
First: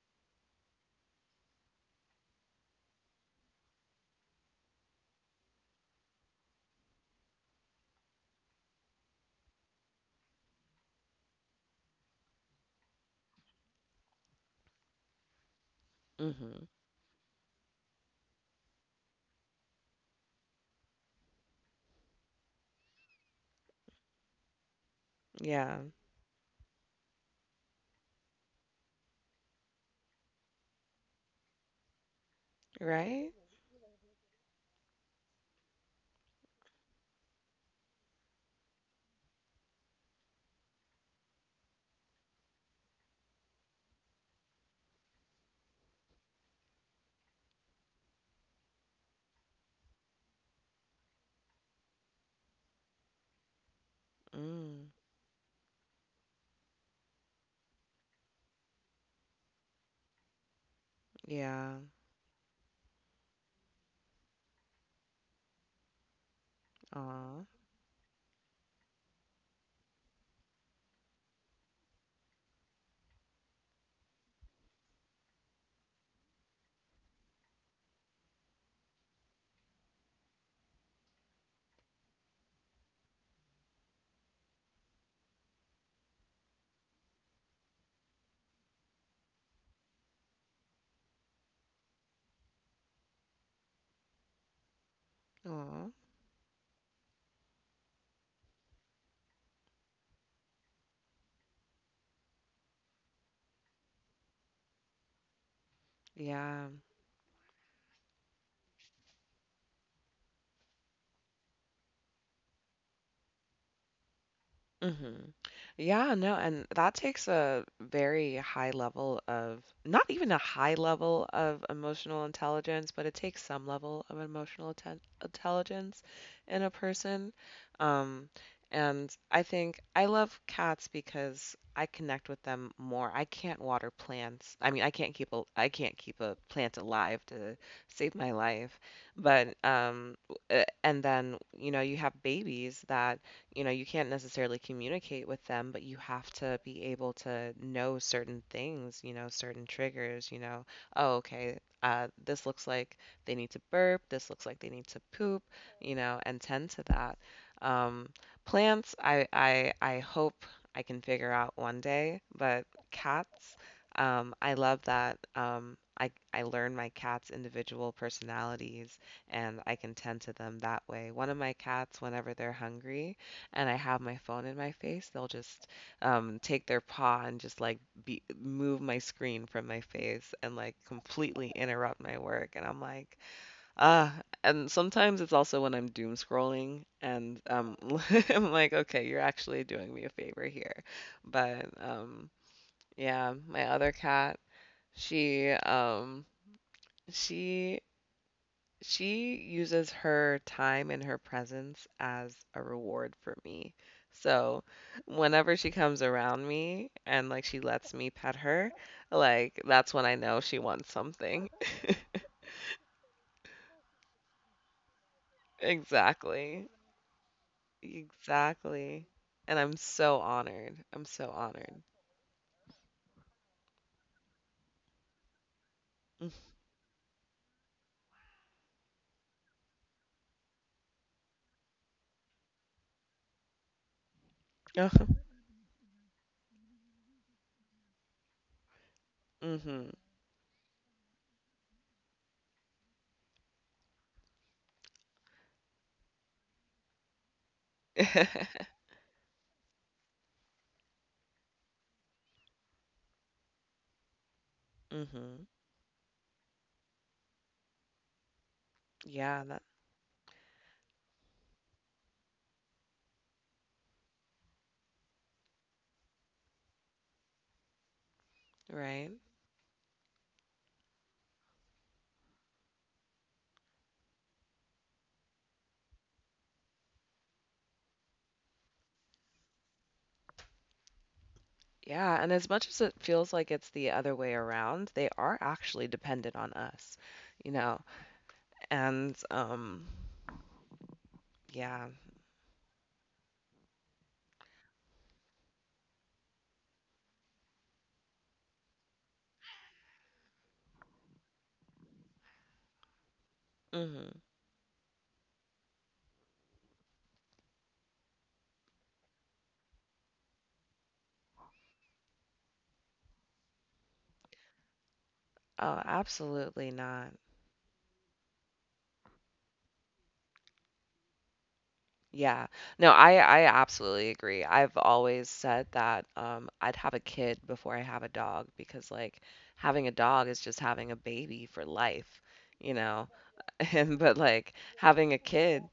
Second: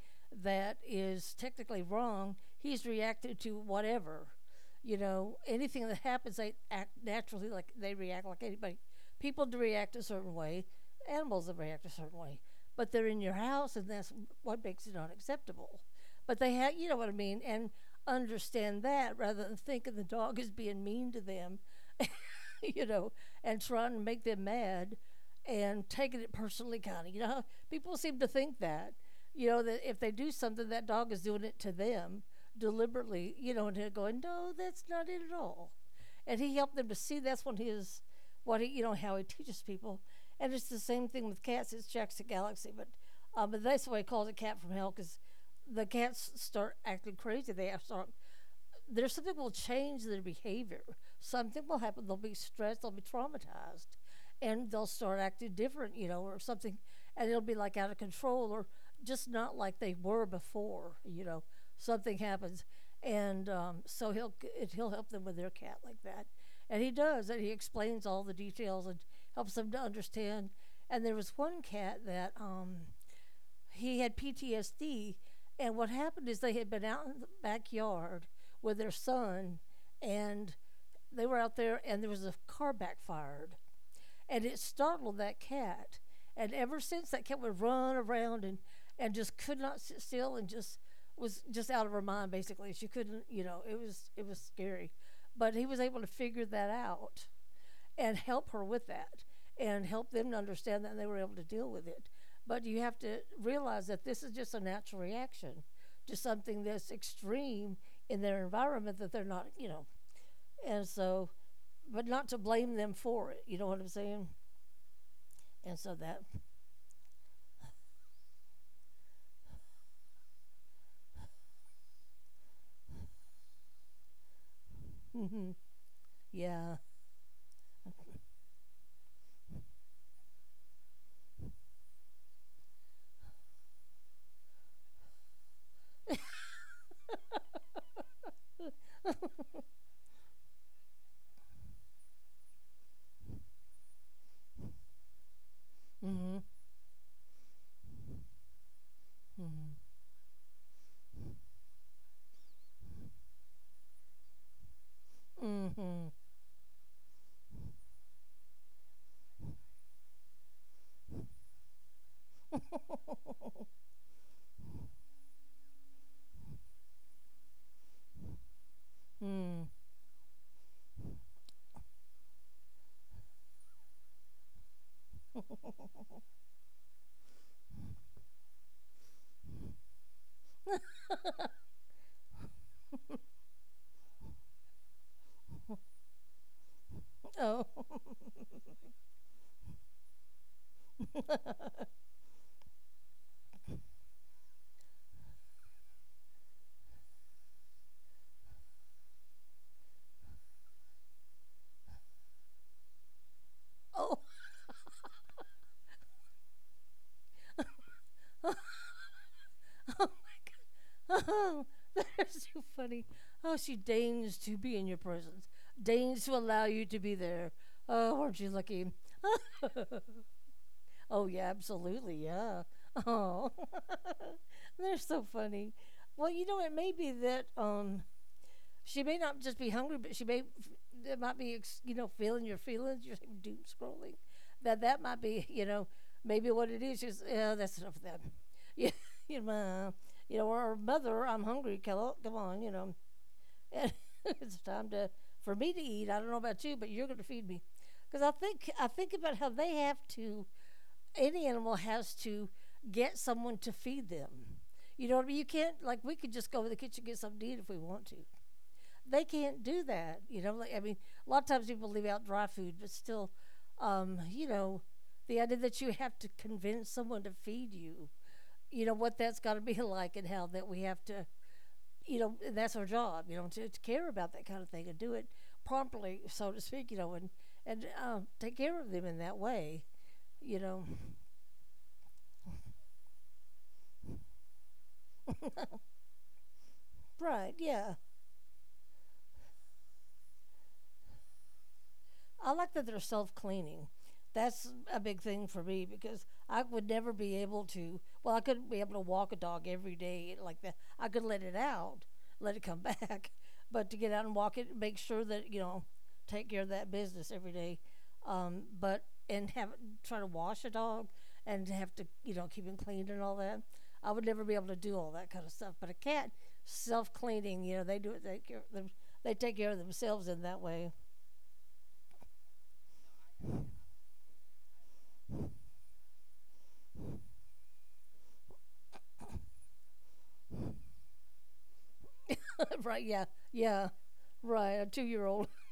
that is technically wrong. He's reacted to whatever. Anything that happens, they act naturally like they react like anybody. People do react a certain way, animals that react a certain way, but they're in your house, and that's what makes it unacceptable. But they
Mhm.
have, you know what I mean, and understand that rather than thinking the dog is being mean to them, you know, and trying to make them mad
Yeah.
and taking it personally, kind of. People seem to think that, that if they do something, that dog is doing it to them
Right?
deliberately, and they're going, no, that's not it at all. And he helped them to see that's what his, what he, how he teaches people. And it's the same thing with cats. It's Jack's the Galaxy, but that's why he calls it Cat from Hell, because the cats start acting crazy. They start there's something will change their behavior. Something will happen. They'll be stressed. They'll be traumatized, and they'll
Mm.
start acting different, or something, and it'll be like out of control or just not like they were before.
Yeah.
Something happens, and so he'll help them with their cat like that, and he does, and
Aw.
he explains all the details and helps them to understand. And there was one cat that he had PTSD, and what happened is they had been out in the backyard with their son, and they were out there, and there was a car backfired, and it startled that cat, and ever since that cat would run around and just could not sit still and just was just out of her mind basically. She couldn't, it was scary, but he was
Aw.
able to figure that out and help her with that and help them to understand that, and they were able to deal with it. But you have to realize that this is just a natural reaction to something
Yeah.
that's extreme in their environment that they're not, and so, but not to blame them for it. You know what I'm saying?
Mhm.
And so
Yeah,
that,
no, and that takes a very high level of not even a high level of emotional intelligence, but it takes some level of emotional
mhm,
intelligence in a
yeah.
person. Um, and I think I love cats because I connect with them more. I can't water plants. I mean, I can't keep a plant alive to save my life. But um, w- uh, and then, you have babies that, you can't necessarily communicate with them, but you have
Mm-hmm,
to be able to know certain things, certain triggers, oh, okay, this looks like they need to burp, this looks like they need to poop,
mm-hmm,
and tend to that. Um, plants, I hope I can figure out one day, but cats, I love that. I learn my cat's individual personalities and
mm-hmm. Mm.
I can tend to them that way. One of my cats, whenever they're hungry, and I have my phone in my face, they'll just take their paw and just like move my screen from my face and like completely interrupt my work. And I'm like, ah. And sometimes it's also when I'm doom scrolling and
Oh.
I'm like, okay, you're actually doing me a favor here. But um, yeah, my other cat, she um, she she uses her time and her presence as a reward for me.
Oh.
So, whenever she comes around me and like she lets me pet her, like that's when
Oh
I know she wants something.
my. That's so funny. Oh, she deigns to be in your presence, deigns to allow
Exactly.
you to be there. Oh, aren't you lucky?
Exactly. And I'm so honored. I'm
Oh,
so
yeah,
honored.
absolutely, yeah. Oh, they're so funny. Well, it may be that she may not just be hungry, but she may. It might be, feeling your feelings. You're like doom scrolling. That
Mm-hmm.
might be, maybe what it is. She's Yeah, that's enough of that. Yeah, you
Mm-hmm.
know, or mother, I'm hungry. Come on, come on, and it's time to for me to eat. I don't know about you, but you're going to feed me, because I think I think about how they have to. Any animal has to get someone to feed them. You know what I mean?
Mm-hmm.
You can't, like, we could just go to the kitchen and get something to eat if we want to. They
Yeah, that
can't do that. Like, I mean, a lot of times people leave out dry food, but still, um, you know, the idea that you have to convince someone to feed you,
right.
what that's got to be, like, and how that we have to, that's our job, to care about that kind of thing and do it promptly, so to speak, and take care of them in that way, you know.
Yeah, and as much as it feels like it's the other way around, they are actually dependent on us. You
Right,
know.
yeah.
And yeah.
I like that they're self cleaning. That's a big thing for me, because I would never be able to. Well, I couldn't be able to walk a dog every day like that. I could let it out, let it come back, but to get
Mhm.
out and walk it, make sure that, take care of that business every day. But and have try to wash a dog and have to, keep him clean and all that. I would never be able to do all that kind of stuff.
Oh,
But a cat,
absolutely not.
self cleaning, they do it. They take care of themselves in that way.
Yeah. No, I absolutely agree. I've always said that I'd have a kid before I have a dog because like having a dog is just having a baby for life, you
Right,
know.
yeah, yeah,
And but like
right. A two
having a
year old,
kid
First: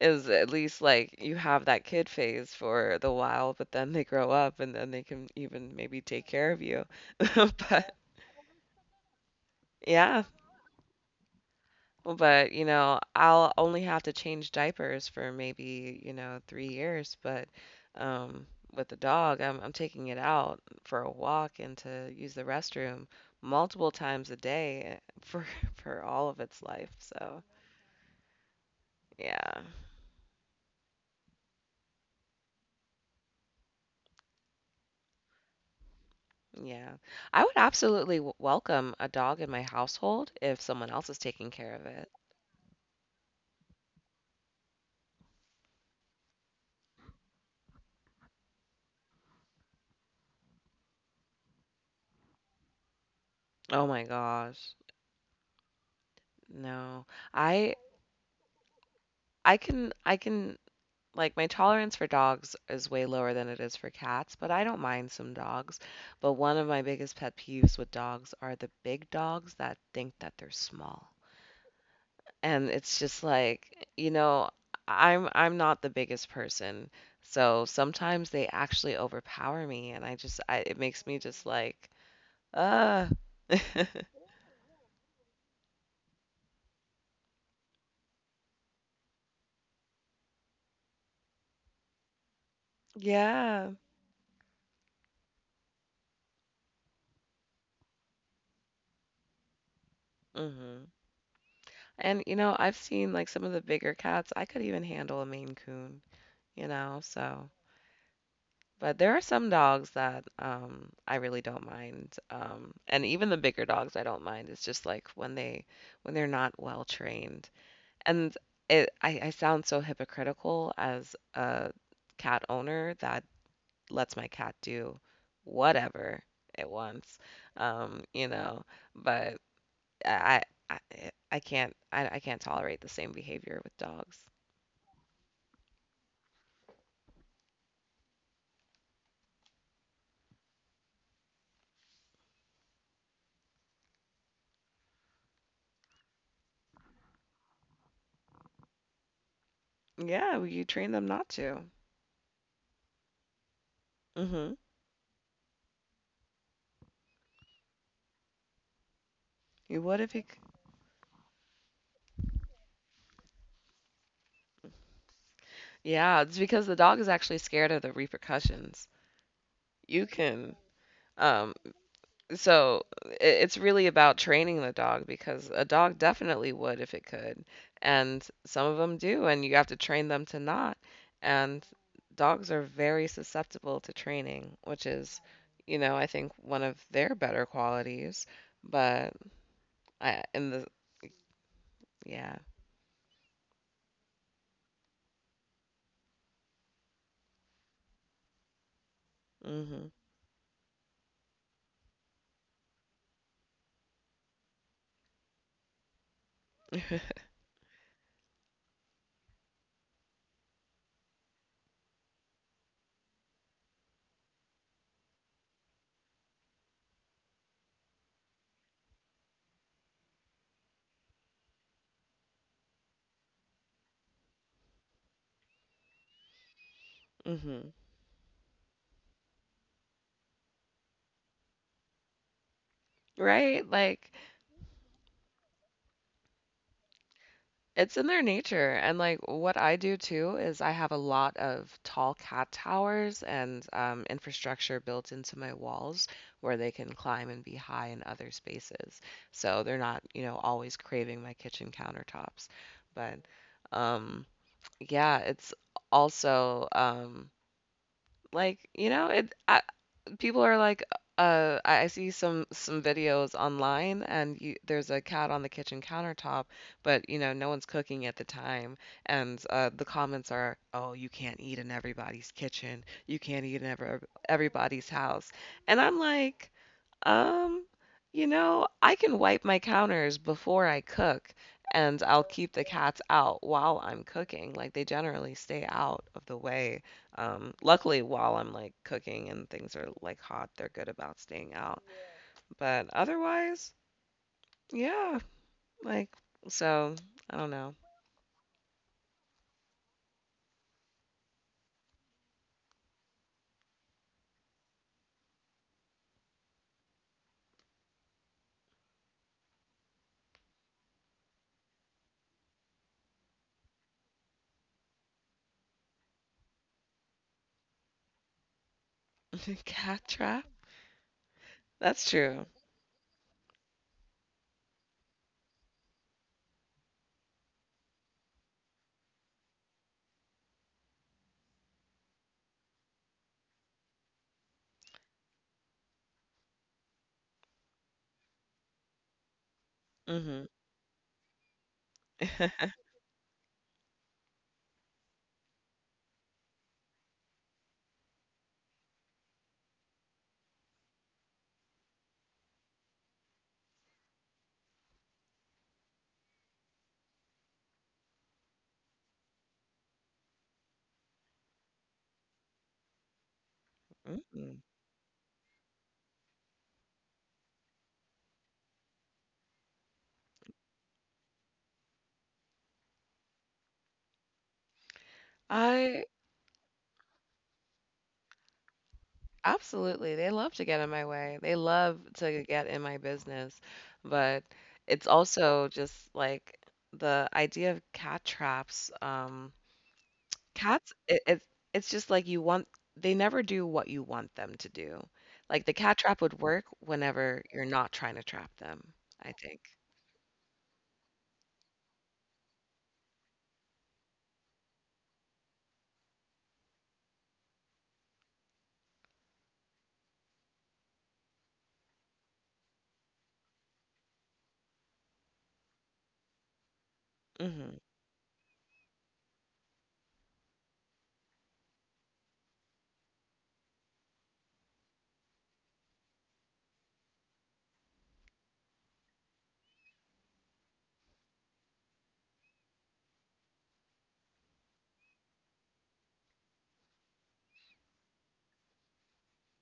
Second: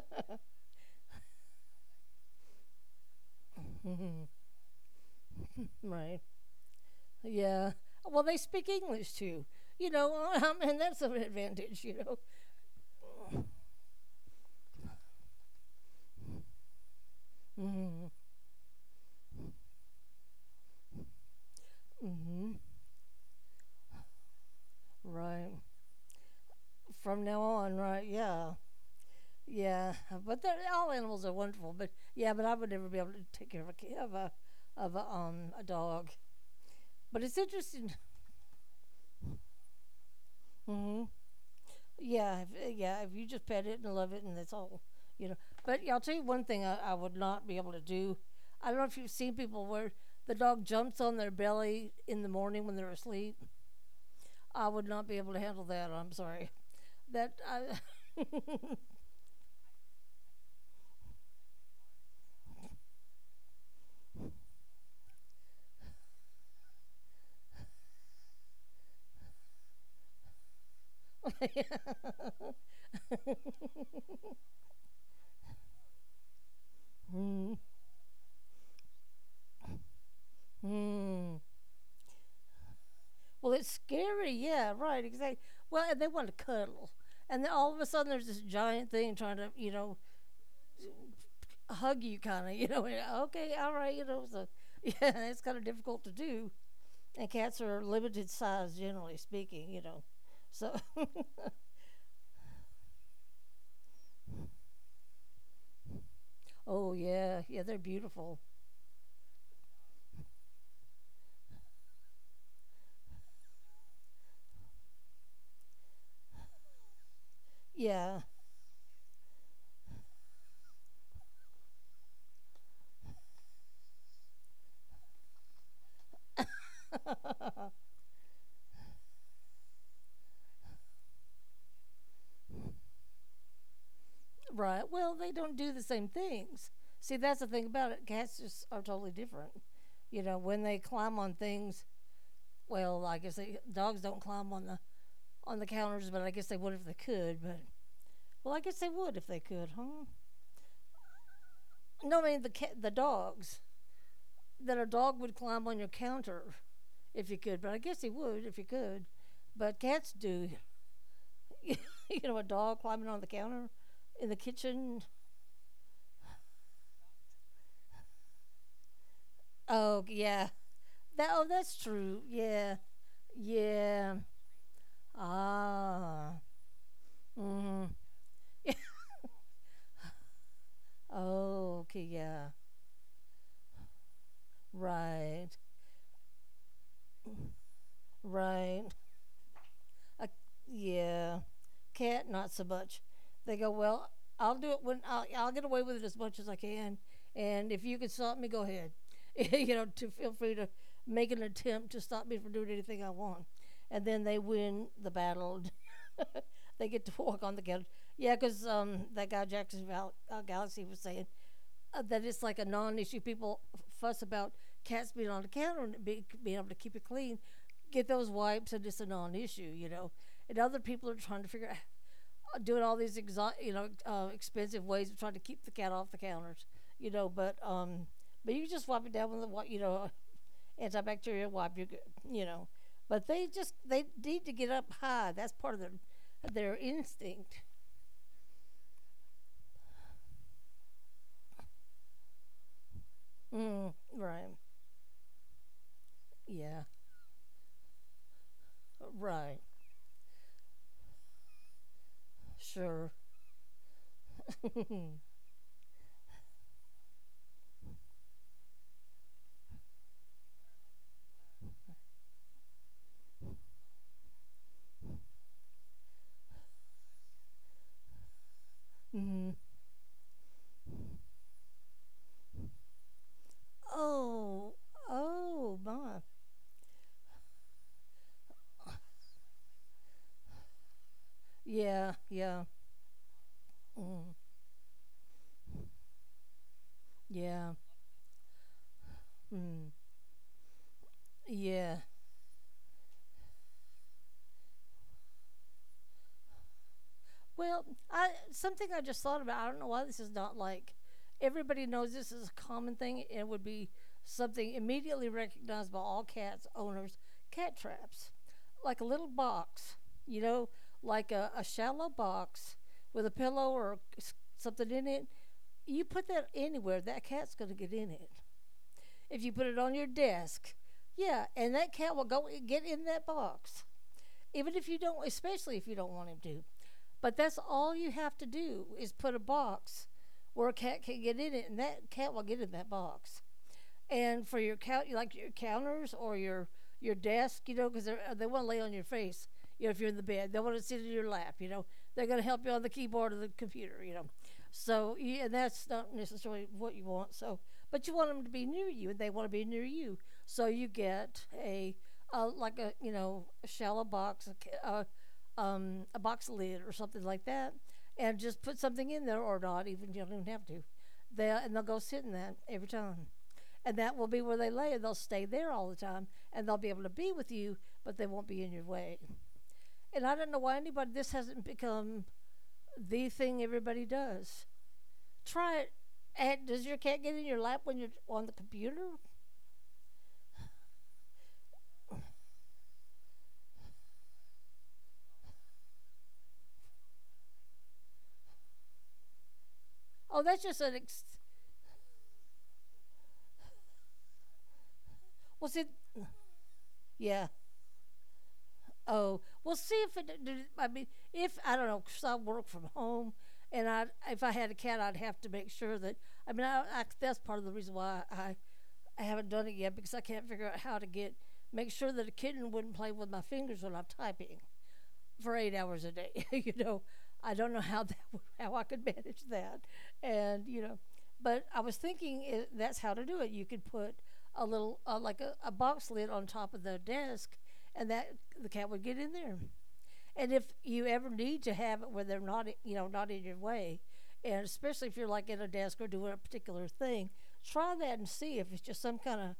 is at least like you have that kid phase for the while, but then they grow up and then they can even maybe
right,
take care of you.
yeah.
But
Well, they speak English too,
yeah,
and that's an advantage.
but, I'll only have to change diapers for maybe, 3 years, but,
Mm-hmm.
um, with the dog, I'm taking it out for a walk and to use the
Mm-hmm.
restroom multiple times a day for
Right.
for all of its life,
From now
so
on, right, yeah,
yeah,
yeah. But all animals are wonderful, but yeah, but I would never be able to take care of a, ki- of a, a dog.
yeah.
But it's
I would
interesting.
absolutely w welcome a dog in my household if someone
Mm-hmm.
else is taking care of it.
Yeah. If you just pet it and love it, and that's all, you know. But yeah, I'll tell you one thing I would not be able to do. I don't know if you've seen people where the dog jumps on their belly in the morning when they're asleep.
Oh my
I
gosh,
would not be able to handle that. I'm sorry.
no.
That
I
I.
I can Like, my tolerance for dogs is way lower than it is for cats, but I don't mind some dogs. But one of my biggest pet peeves with dogs are the big dogs that think that they're small. And it's just like, I'm not the biggest person.
Hmm,
So sometimes they actually overpower me and it makes me
hmm.
just like, uh
Well, it's scary. Yeah, right. Exactly. Well, and they want to cuddle, and then all of a sudden there's this giant thing trying to, hug you, kind of, and, okay,
Yeah.
all right, so yeah, it's kind of difficult to do. And cats are limited size, generally speaking. So,
hmm. And I've seen like some of the bigger cats. I could even handle a Maine Coon, you
oh,
know,
yeah,
so
yeah, they're beautiful.
But there are some dogs that I really don't mind, and even the bigger dogs I don't mind. It's just like when they're not well trained,
Yeah.
and I sound so hypocritical as a cat owner that lets my cat do whatever it wants, um, you know. But I I, I I can't tolerate the same behavior with dogs.
Right. Well, they don't do the same things. See, that's the thing about it. Cats just are totally different. When they climb on things, well, I guess dogs don't climb on the counters, but I guess they would if they could. But, well, I guess they would if they could, huh?
Yeah, well, you train them not to.
No, I mean the the dogs.
hmm.
That a dog would climb on your counter if you could, but I guess he would if you could. But
You would
cats
if you.
do. you a dog climbing on the counter in the kitchen.
Yeah, it's because the dog is actually scared of the repercussions.
Oh,
You
yeah.
can.
That, oh,
um,
that's true. Yeah.
so i- it's really
Yeah.
about training the dog because a dog
Ah.
definitely would if it could,
Mm.
and some of them do, and you have to train them to not. And
Oh, okay. Yeah.
dogs are very susceptible to training, which is,
Right.
you know, I think one of their better qualities.
Right.
But I,
Uh,
in the,
yeah. Cat
yeah,
not so much. They go, well, I'll do it I'll get away with it as much as I can, and if you can stop me, go ahead.
mm-hmm.
To feel free to make an attempt to stop me from doing anything I want, and then they win the battle. They get to walk on the couch. Yeah, because that guy Jackson Galaxy was saying that it's like a non-issue. People fuss about cats being on the counter and being able to keep it clean. Get those wipes, and it's a non-issue. And other people are trying to figure out doing all these expensive ways of trying to keep the cat off the counters. But
hmm.
you just wipe it down with a antibacterial wipe, you g- you know. But they
Right?
just they
Like,
need to get up high. That's part of their instinct.
it's in their nature, and, like, what I do too is I have a lot of tall cat towers and,
Mm,
um,
right.
infrastructure built into my walls where they
Yeah.
can climb and be high in other spaces,
Right.
so they're not always craving my kitchen countertops,
Sure.
but, um, yeah,
Mm.
it's also, like, you know, it I people are like, I see some videos online, and there's a cat on the kitchen countertop, but no one's cooking at the time, and the comments are, "Oh, you can't eat in everybody's kitchen. You can't eat in ever
Oh.
everybody's house,"
Oh
and I'm
my.
like. Um, I can wipe my counters before I cook, and
Yeah.
I'll keep the
Yeah.
cats out while I'm
Mm,
cooking. Like they generally stay out of the way. Um,
yeah.
luckily, while I'm like cooking and things are
Mm,
like hot, they're good about staying out.
yeah.
But otherwise, yeah, like so, I don't know.
Well, I something I just thought about. I don't know why this is not like everybody knows this is a common thing and it would be something immediately recognized by all cats owners. Cat traps, like a little box, you know, like a shallow box with a pillow or something in it. You put that anywhere, that cat's going to get in it. If you put it on
Cat
your
trap?
desk, yeah, and that
That's
cat will
true.
get in that box, even if you don't, especially if you don't want him to. But that's all you have to do is put a box where a cat can get in it, and that cat will get in that box and for your counters or your desk, you know, because they want to lay on your face. You know, if you're in the
Mm-hmm.
bed, they want to sit in your lap. You know, they're going to help you on the keyboard or the computer. You know, so yeah, that's not necessarily what you want. So, but you want them to be near you, and they want to be near you. So you get a like a you know a shallow box, a box lid or something like that, and just put something in there or not. Even you don't even have to. They'll go sit in that every time and that will be where
Mm.
they lay, and they'll stay there all the time, and they'll be able to be with you, but they won't be in your way. And I don't know why anybody this hasn't become the thing everybody does. Try it.
I
And does your cat get in your lap when you're on the computer?
Absolutely. They love to get in my way. They love to get in my business. But it's also just like the idea of cat traps. Um,
Oh, that's just
cats,
an
it,
ex.
it's it's just like they never do what you want them to do. Like the
Was it?
cat trap would work whenever
Yeah.
you're not trying to trap them, I
Oh,
think.
we'll see if it. I mean, if I don't know, 'cause I work from home, and I if I had a cat, I'd have to make sure that. I mean, I that's part of the reason why I haven't done it yet because I can't figure out how to get make sure that a kitten wouldn't play with my fingers when I'm typing for 8 hours a day. you know, I
Mm-hmm.
don't know how that would, how I could manage that, and you know, but I was thinking I that's how to do it. You could put a little like a box lid on top of the desk, and that the cat would get in there. And if you ever need to have it where they're not, you know, not in your way, and especially if you're like at a desk or doing a particular thing, try that and see if it's just some kind of,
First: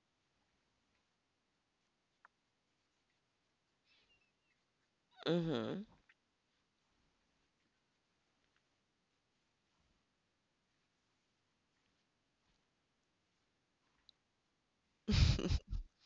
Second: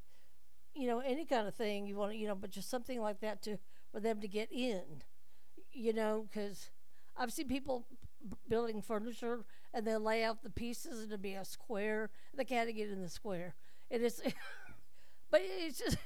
you know, any kind of thing you want to, you know, but just something like that to for them to get in,
Mm-hmm.
you know, because I've seen people building furniture and they lay out the pieces and it'll be a square. They can't get in the square, and it's, but it's just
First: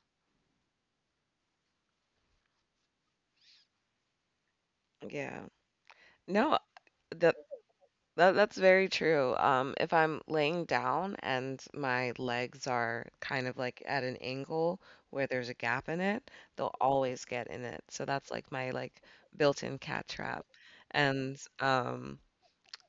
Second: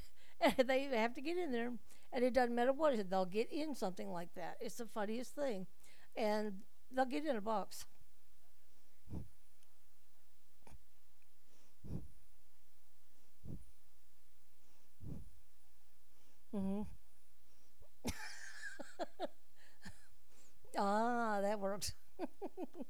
they have to get in there, and it doesn't matter what it is, they'll get in something like that. It's the funniest
Yeah.
thing, and
No,
they'll get
the
in a box.
that's very true. If I'm laying down and my legs are kind of like at an angle where there's a gap in it, they'll
Hmm.
always get in it. So that's like my like built-in cat trap. And
Ah, that works.
um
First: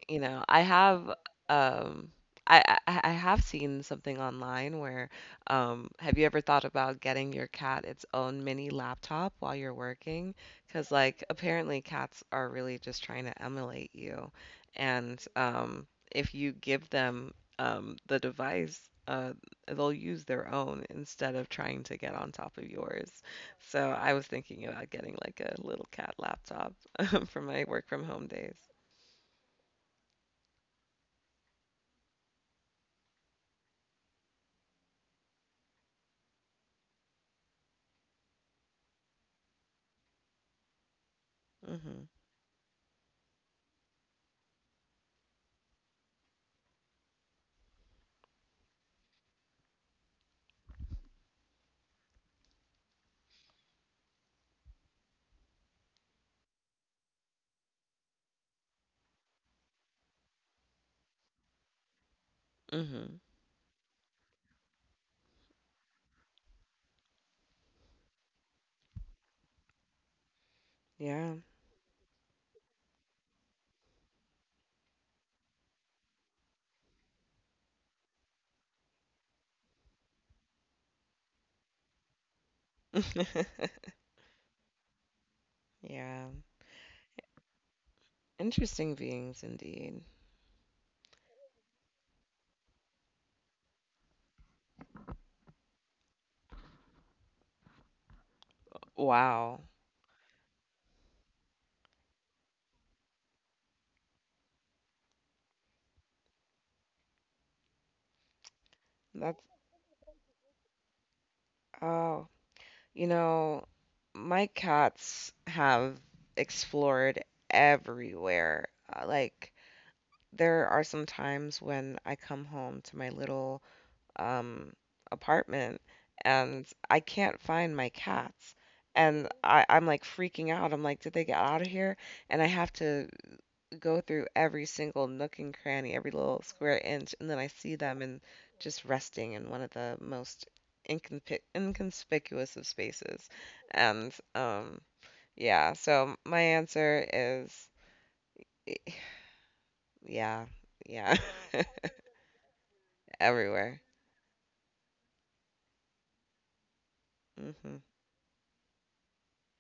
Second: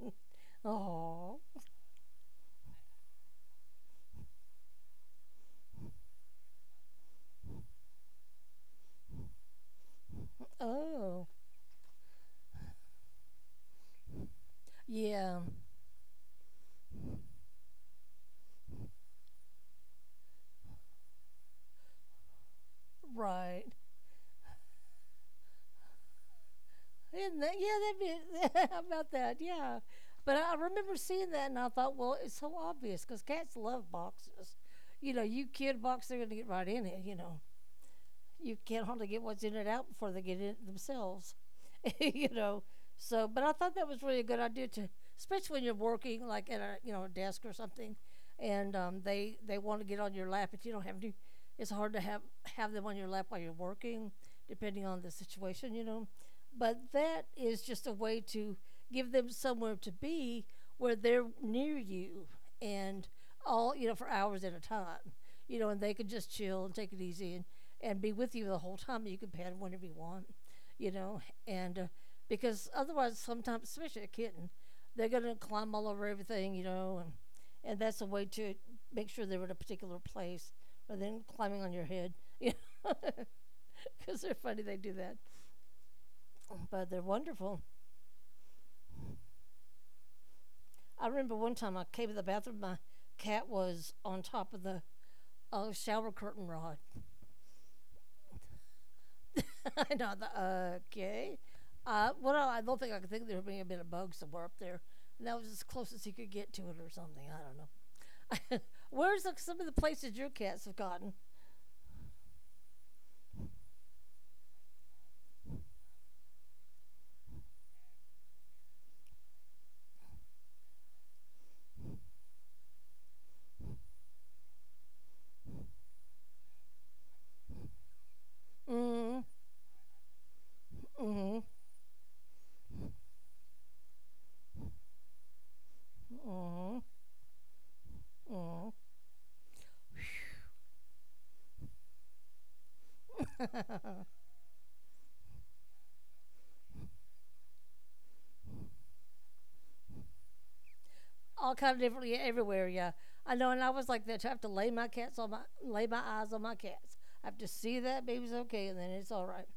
you know, I have
Oh,
um I have seen something online, where have you ever thought about getting your cat its own mini laptop while you're working? 'Cause like
oh,
apparently cats are really just trying to emulate you. And
yeah,
um if you give them the device, uh they'll use their own instead of trying to get on top of yours.
right.
So I was thinking about getting like a little cat laptop for
Isn't that?
my work from home
Yeah,
days.
that'd be about that. Yeah, but I remember seeing that and I thought, well, it's so obvious because cats love boxes. You know, you kid a box, they're gonna get right in it. You know, you can't hardly get what's in it out before they get in it themselves.
hmm.
you know, so, but I thought that was really a good idea to, especially when you're working like at a, you know, a desk or something, and they want to get on your lap, but you don't have to. It's hard to have them on your lap while you're working, depending on the situation, you know. But that is just a way to give them somewhere to be where they're near you and
Mhm.
all, you know, for hours at a time, you know, and they can just chill and take it easy and be with you the whole time. You can pet them whenever you want, you know,
Yeah.
and because otherwise, sometimes, especially a kitten, they're going to climb all over everything, you know, and that's a way to make sure they're in a particular place rather than climbing on your head, you know, because they're funny, they do that.
yeah.
But they're wonderful.
Interesting beings indeed.
I remember one time I came to the bathroom, my cat was on top of the shower curtain rod.
Wow.
and I thought, okay. Well, I don't think I could think there may have been a bug somewhere up there. And that was as close as he could get to it or something. I don't know. Where's the,
That's
some of the places your cats have gotten?
oh, you know, my cats have explored everywhere. Like there are some times when I come home to my little um apartment and I can't find my cats.
Mm,
And I'm like freaking out. I'm like, did they get
mm,
out of here? And I have to go through every single nook and cranny, every little square
mm,
inch, and then I see them and
mm.
just resting in one of the most inconspicuous of spaces. And um, yeah, so my answer is yeah, yeah,
All kind of different, yeah. Everywhere. Yeah, I know. And I
everywhere.
was like that. I have to lay my cats on my lay my eyes on my cats. I have to
hmm.
see that baby's okay, and then it's all right.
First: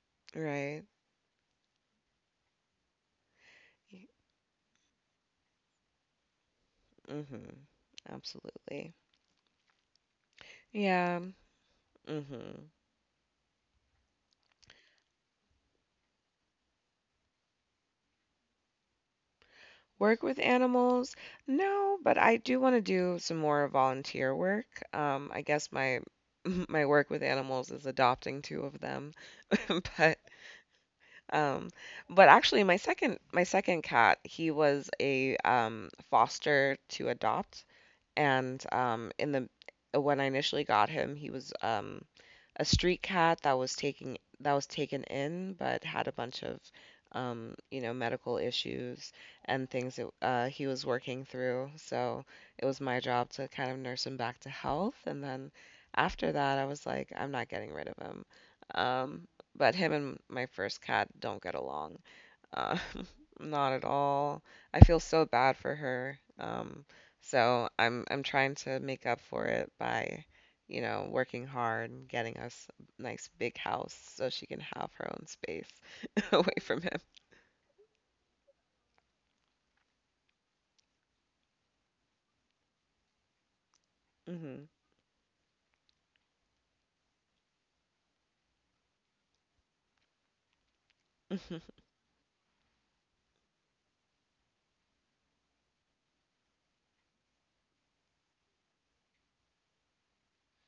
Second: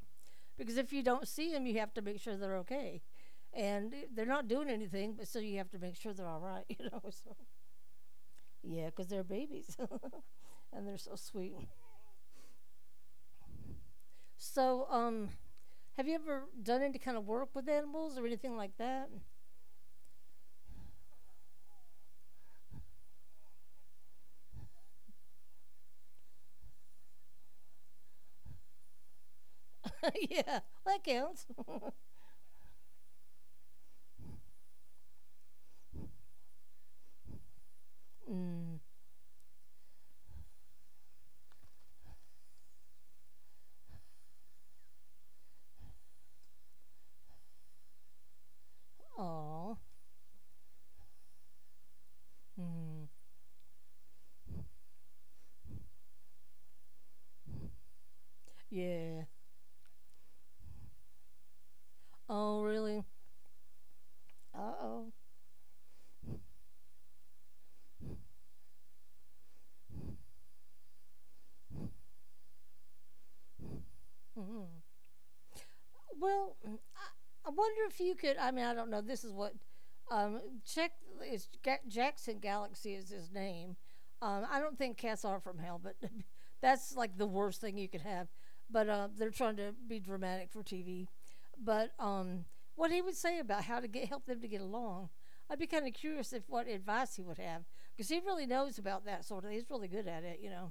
Because
Right.
if you don't see them, you have to make sure they're okay, and they're not doing anything. But still, you have to make sure they're all right. You know. So
hmm.
yeah,
Absolutely.
because they're babies, and they're so
Yeah.
sweet.
hmm.
So have you ever done any kind of work with animals or anything like that?
Work with animals? No, but I do want to do some more volunteer work. I guess my my work with animals is adopting two of them. But
Yeah, that counts.
um, actually, my second cat, he was a foster to adopt. And,
Mm.
in the when I initially got him, he was a street cat that was taking that was taken in, but had a bunch of medical issues and
Aw.
things that he was working through. So it was my
Mm.
job to kind of nurse him back to health. And then after that, I was like, I'm not getting rid of him. Um,
Yeah.
but him and my first cat don't get along.
Oh,
Uh,
really?
not at all.
Uh
I feel
oh.
so bad for her. So I'm trying to make up for it by working hard and getting us a nice big house so she can
Mm.
have her own space away
Well,
from
I wonder if you could. I mean, I don't know. This is what. Check. It's Jackson Galaxy is his name. I
him.
don't think cats are from hell, but that's like the worst thing you could have. But they're trying to be dramatic for TV.
hmm. hmm.
But What he would say about how to get help them to get along. I'd be kind of curious if what advice he would have because he really knows about that sort of. He's really good at it, you know.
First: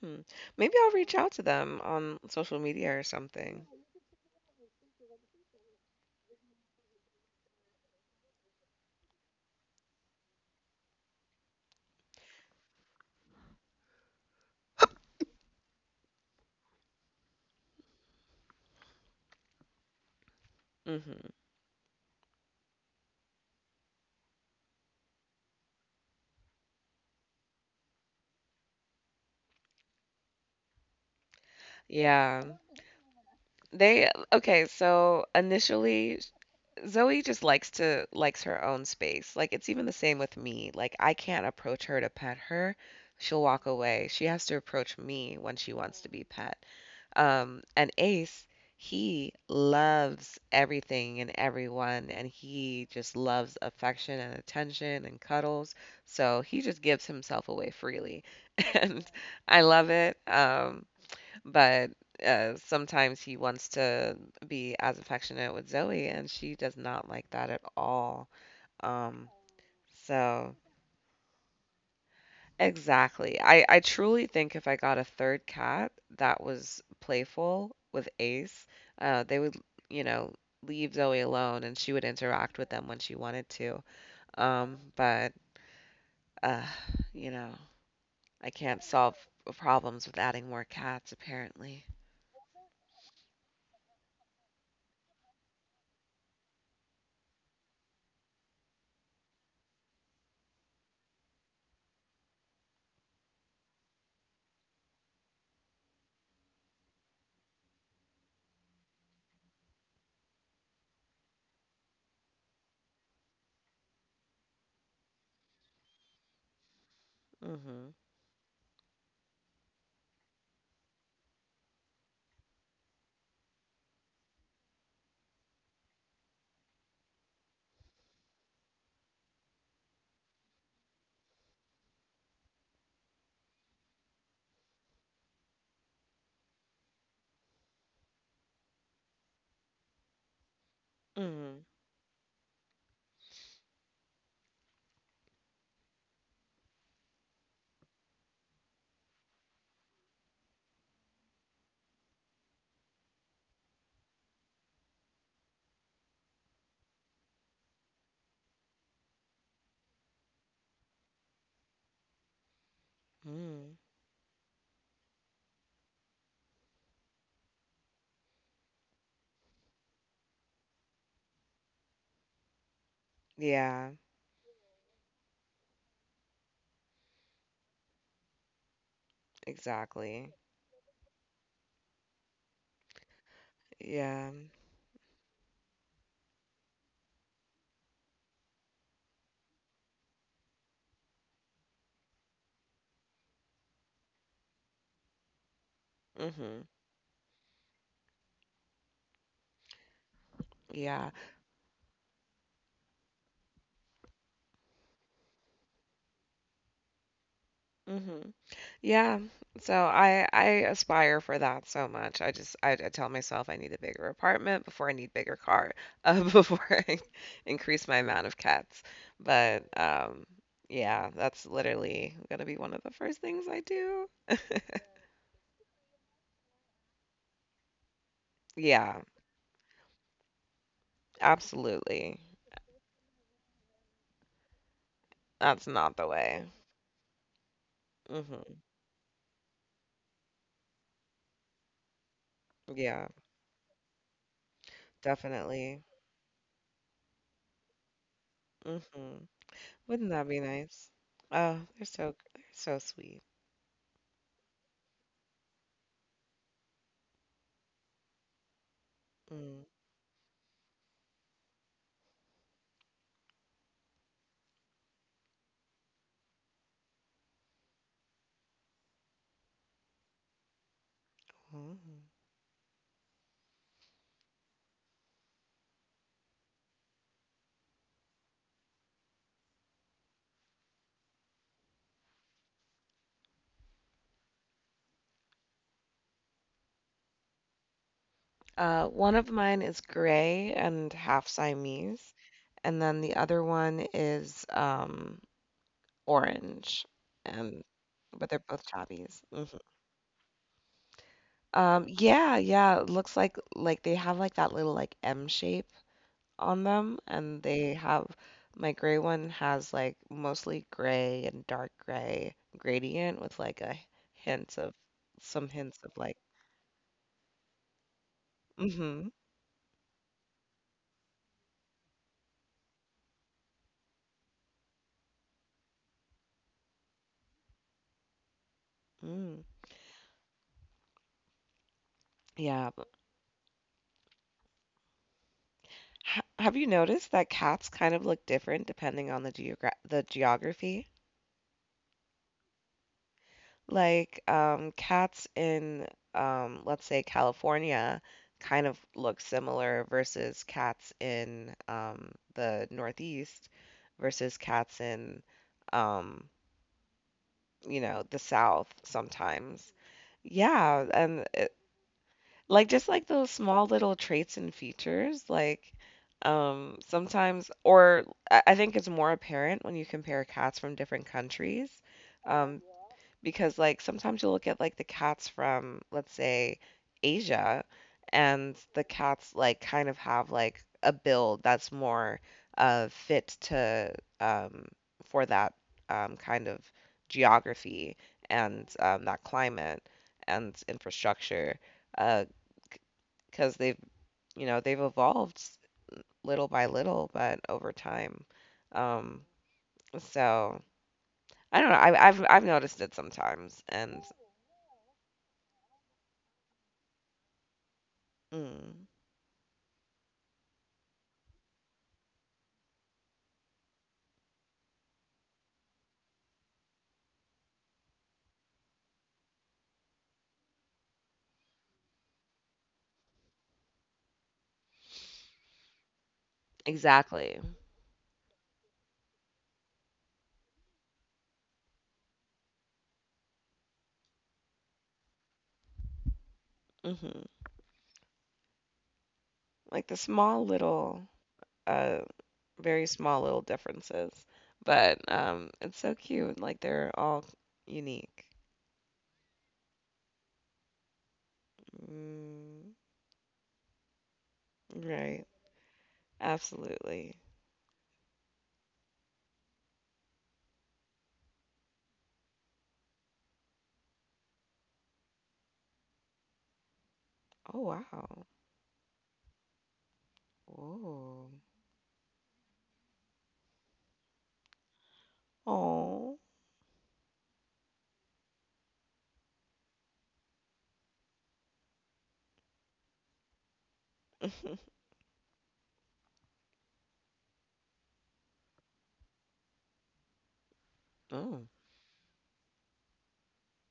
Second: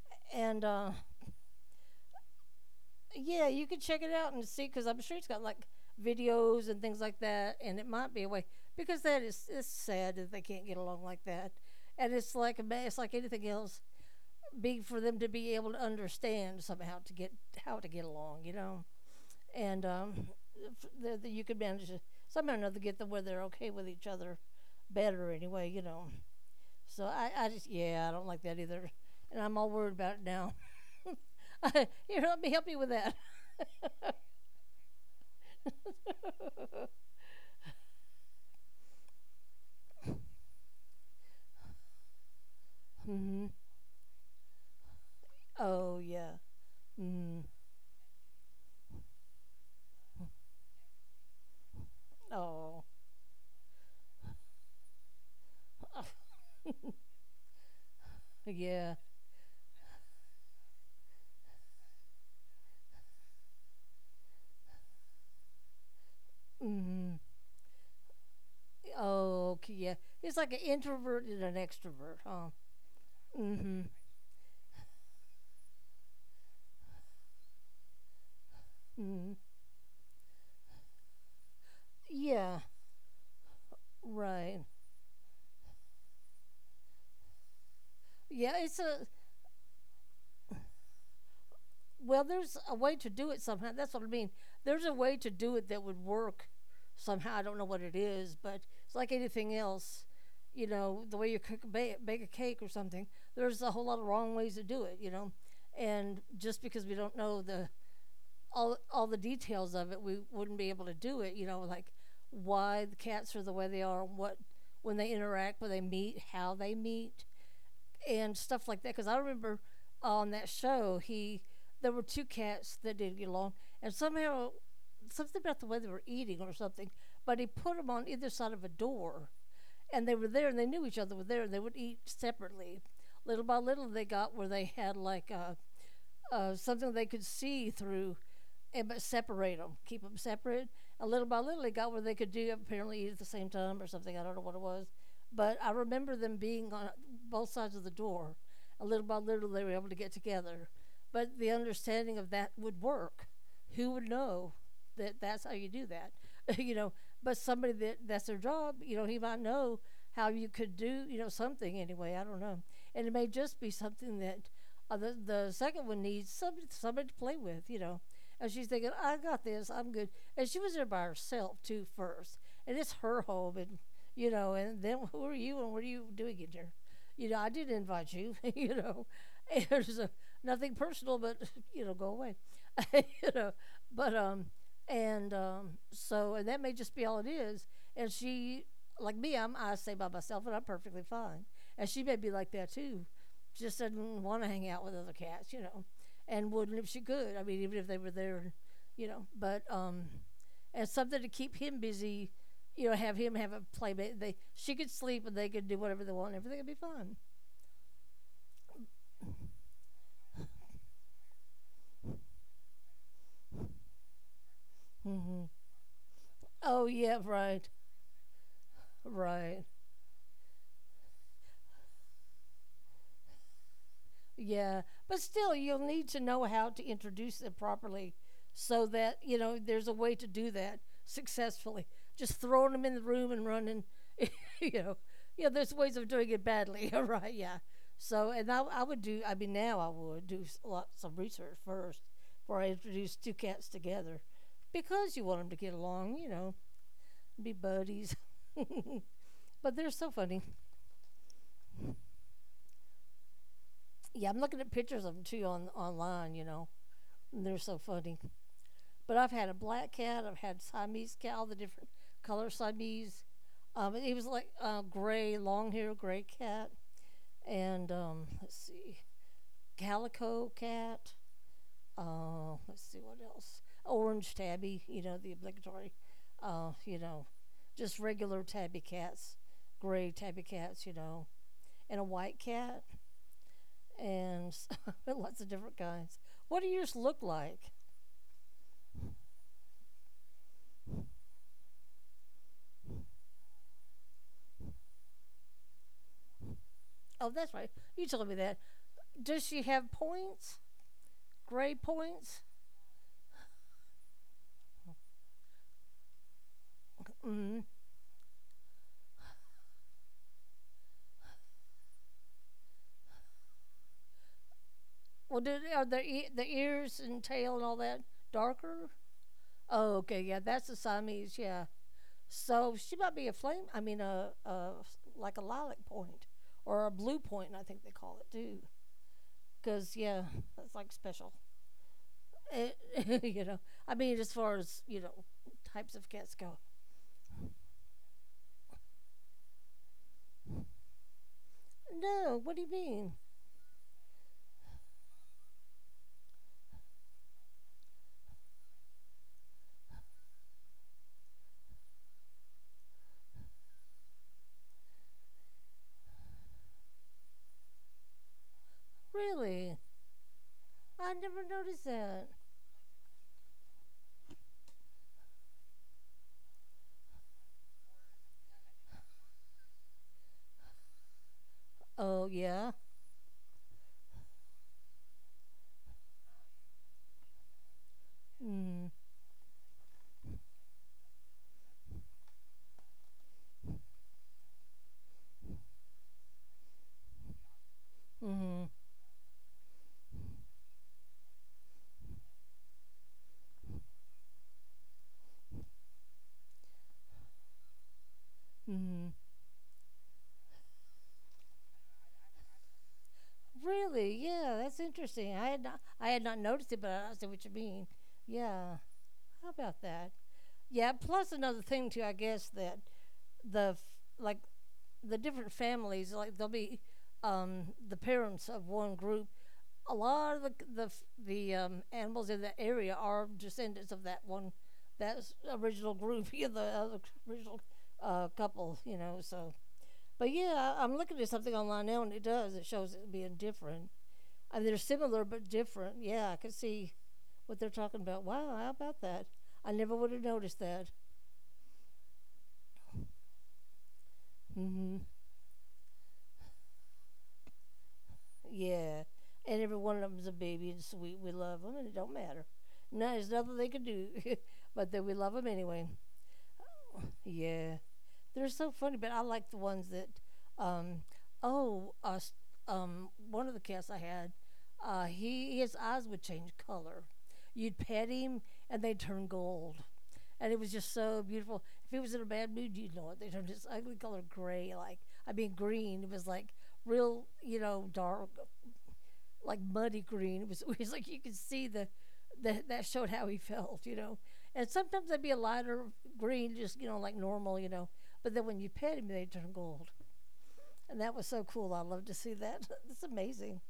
hmm.
And
Maybe I'll reach out to them on social media or
yeah,
something.
you could check it out and see because I'm sure it's got like videos and things like that, and it might be a way because that is it's sad that they can't get along like that, and it's like a it's like anything else, big for them to be able to understand somehow to get how to get along, you know. And
hmm.
you could manage to somehow or another get them where they're okay with each other better anyway, you know. So I just, yeah, I don't like that either. And I'm all worried about it now. Here, let me
Yeah.
help you with that.
They Okay, so initially Zoe just likes her own space. Like it's even the same with me. Like I can't approach her to pet her.
Hmm.
She'll walk away. She has to approach me when she
Oh,
wants to be
yeah.
pet.
Mm.
And Ace, he loves everything and everyone and
Oh.
he just loves affection and attention and cuddles. So he just gives himself away freely.
Yeah.
And I love it. But sometimes he wants to be as affectionate with Zoe, and she does not
Mm.
like that at all. Um,
Oh, okay, yeah. It's like
so
an introvert and an extrovert, huh?
exactly. I,
Mm-hmm.
I truly think if I got a third cat that was playful with Ace,
Mm.
they would, you know, leave Zoe alone and she would
Yeah,
interact with them when she wanted to.
right.
But, uh, you know, I
Yeah, it's
can't
a
solve problems with adding more cats, apparently.
Well, there's a way to do it somehow. That's what I mean. There's a way to do it that would work somehow. I don't know what it is, but it's like anything else. You know, the way you cook, bake a cake or something. There's a whole lot of wrong ways to do it. You know, and just because we don't know the all the details of it, we wouldn't be able to do it. You know, like why the cats are the way they are, what when they interact, when they meet, how they meet,
hmm.
and stuff like that. Because I remember on that show, he there were two cats that didn't get along, and somehow something about the way they were eating or something. But he put them on either side of a door, and they were there, and they knew each other were there, and they would eat separately. Little by little, they got where they had like something they could see through, and but separate them, keep them separate. And little by little,
hmm.
it got where they could do apparently eat at the same time or something. I don't know what it was, but I remember them being on both sides of the door. And little by little, they were able to get together. But the understanding of that would work. Who would know that that's how you do that, you know. But somebody that that's their job, you know, he might know how you could do, you know, something anyway. I don't know, and it may just be
hmm.
something that the second one needs somebody to play with, you know. And she's thinking, I got this, I'm good. And she was there by herself too first, and it's her home, and
Yeah.
you know, and then who are you, and what are you doing in here? You know, I did not invite you, you know. There's
Exactly.
nothing personal, but go away, you know. But
Yeah.
and so, and that may just be all it is. And she, like me, I stay by myself and I'm perfectly fine. And she may be like that too. Just doesn't want to hang out with other cats, and
Mhm.
wouldn't if she could. I mean, even if they were there, but, and
Yeah.
something to keep him busy, have him have a playmate. She could sleep and they could do whatever they want. Everything would be fun.
Mhm. Yeah. So I aspire for that so much. I tell myself I need a bigger apartment before I need bigger
Mm-hmm.
car before
Oh,
I
yeah, right,
increase my amount of cats.
right.
But yeah, that's literally gonna be one of the first things I do.
Yeah, but still, you'll need to know how to introduce them properly, so
Yeah,
that you know there's a way to do that successfully.
absolutely.
Just throwing them in the room and running, you know, yeah.
That's
There's ways
not the
of doing it
way.
badly, all right? Yeah. So, and
Mhm.
I would do. I mean, now I would do lots of research first before I
Yeah,
introduce two cats together, because you want them to get
definitely.
along, be buddies.
Mhm.
But they're so
Wouldn't that be
funny.
nice? Oh, they're so sweet.
Yeah, I'm looking at pictures of them too on online. And they're so funny. But I've had a
Mhm.
black cat, I've had Siamese cat, all the different color Siamese. And he was like gray, long hair, gray cat, and let's see, calico cat. Let's see what else. Orange tabby, you know the obligatory. Uh, you know, just regular tabby cats, gray tabby cats, and a white cat, and lots of different kinds. What do yours look like?
One of mine is gray and half Siamese, and then the other one is orange,
Oh, that's
and
right. You
but
told me
they're
that.
both chobbies. Hmm
Does she have points? Gray
Yeah,
points?
yeah. It looks like they have like that little like M shape on them, and
Mm.
they have my gray one has like mostly gray and dark gray gradient with like a hints of
Well,
some
did
hints
are
of like
the ears and tail and all that darker?
mm-hmm.
Oh, okay, yeah, that's the Siamese. Yeah, so she might be a flame. I mean, a like a lilac point or a blue point. I think they call it too.
Mm.
Because yeah, that's like special. Eh,
Yeah.
you know, I mean, as far as you know, types of
Ha
cats
Have
go.
you noticed that cats kind of look different depending on the geogra the geography?
No, what do you mean?
Like, cats in, let's say California kind of look similar versus cats in, the Northeast versus cats in, um, you know, the South sometimes.
Really?
Yeah,
I
and
never noticed that.
like, just, like, those small little traits and features, like, sometimes or I think it's more apparent when you compare cats from different countries,
Oh
um,
yeah.
because, like, sometimes you look at, like, the cats from, let's say, Asia, and the
Mm.
cats, like, kind of have, like, a build that's more, fit to, um for that, kind of geography
Mm.
and, that climate and infrastructure, uh, 'cause they've, you know, they've evolved s little by little, but over time.
Mm.
Um, so I don't know, I've noticed it sometimes and
Really? Yeah, that's interesting. I had not noticed it, but I see what you mean. Yeah.
mm,
How about that? Yeah, plus another thing too, I guess that the f- like the different families, like there'll be the parents of one group. A lot of the c- the f- the animals in that area are descendants of that one original group, yeah, the
exactly.
original couple, so but yeah, I'm looking at something online now and it does. It shows it being different. I mean, they're similar but different. Yeah, I can see
Mhm.
what they're talking about. Wow, how about that? I
Like the
never would have
small
noticed that.
little, uh, very small little differences,
Hmm.
but, it's so cute, like they're all unique.
Yeah, and every one of them's a baby and sweet. We love them, and it don't matter.
Mm,
No, there's nothing they can do, but that we
right.
love them anyway.
Absolutely.
Yeah, they're so funny, but I like the ones that, um, oh, one of the cats I had, he his eyes would change color.
Oh,
You'd pet
wow.
him and they turn gold, and it was just so
Woah.
beautiful. If he was in a bad mood, you'd know it. They turned this ugly color gray, like I mean green. It
Oh.
was like real, dark like muddy green. It was, it was like you could see the, that showed how he felt. And sometimes they'd be a lighter green, just like normal. But then when you pet him, they turn gold, and that was so
Oh,
cool. I love to see that. It's amazing.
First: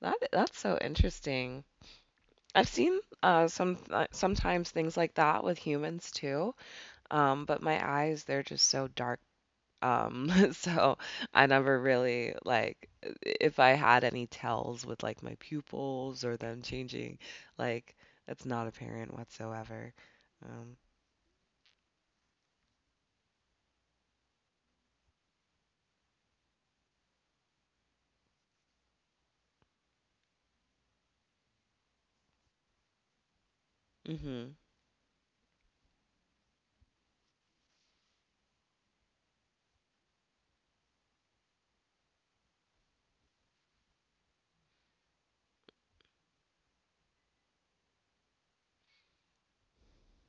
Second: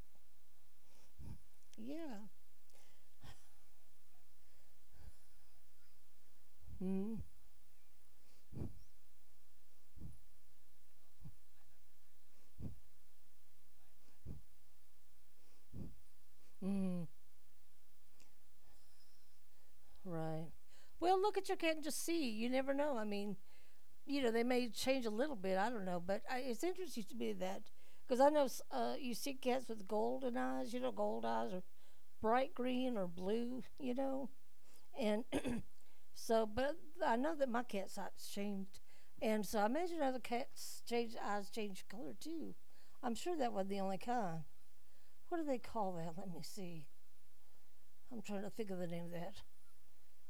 that that's so interesting.
Yeah.
I've seen, some sometimes things like that with humans too,
Mm.
but my eyes, they're just so dark, so I never really, like, if I had any tells with, like, my pupils or them
Mm.
changing, like, it's not apparent whatsoever.
Right.
Um,
Well, look at your cat and just see. You never know. I mean, they may change a little bit. I don't know, but it's interesting to me that because I know you see cats with golden eyes, gold eyes or bright green or blue,
mhm,
and so, but I know that my cat's eyes changed, and so I imagine other cats' change eyes change color too. I'm sure that wasn't the only kind. What do they call that? Let me see. I'm trying to think of the name of that.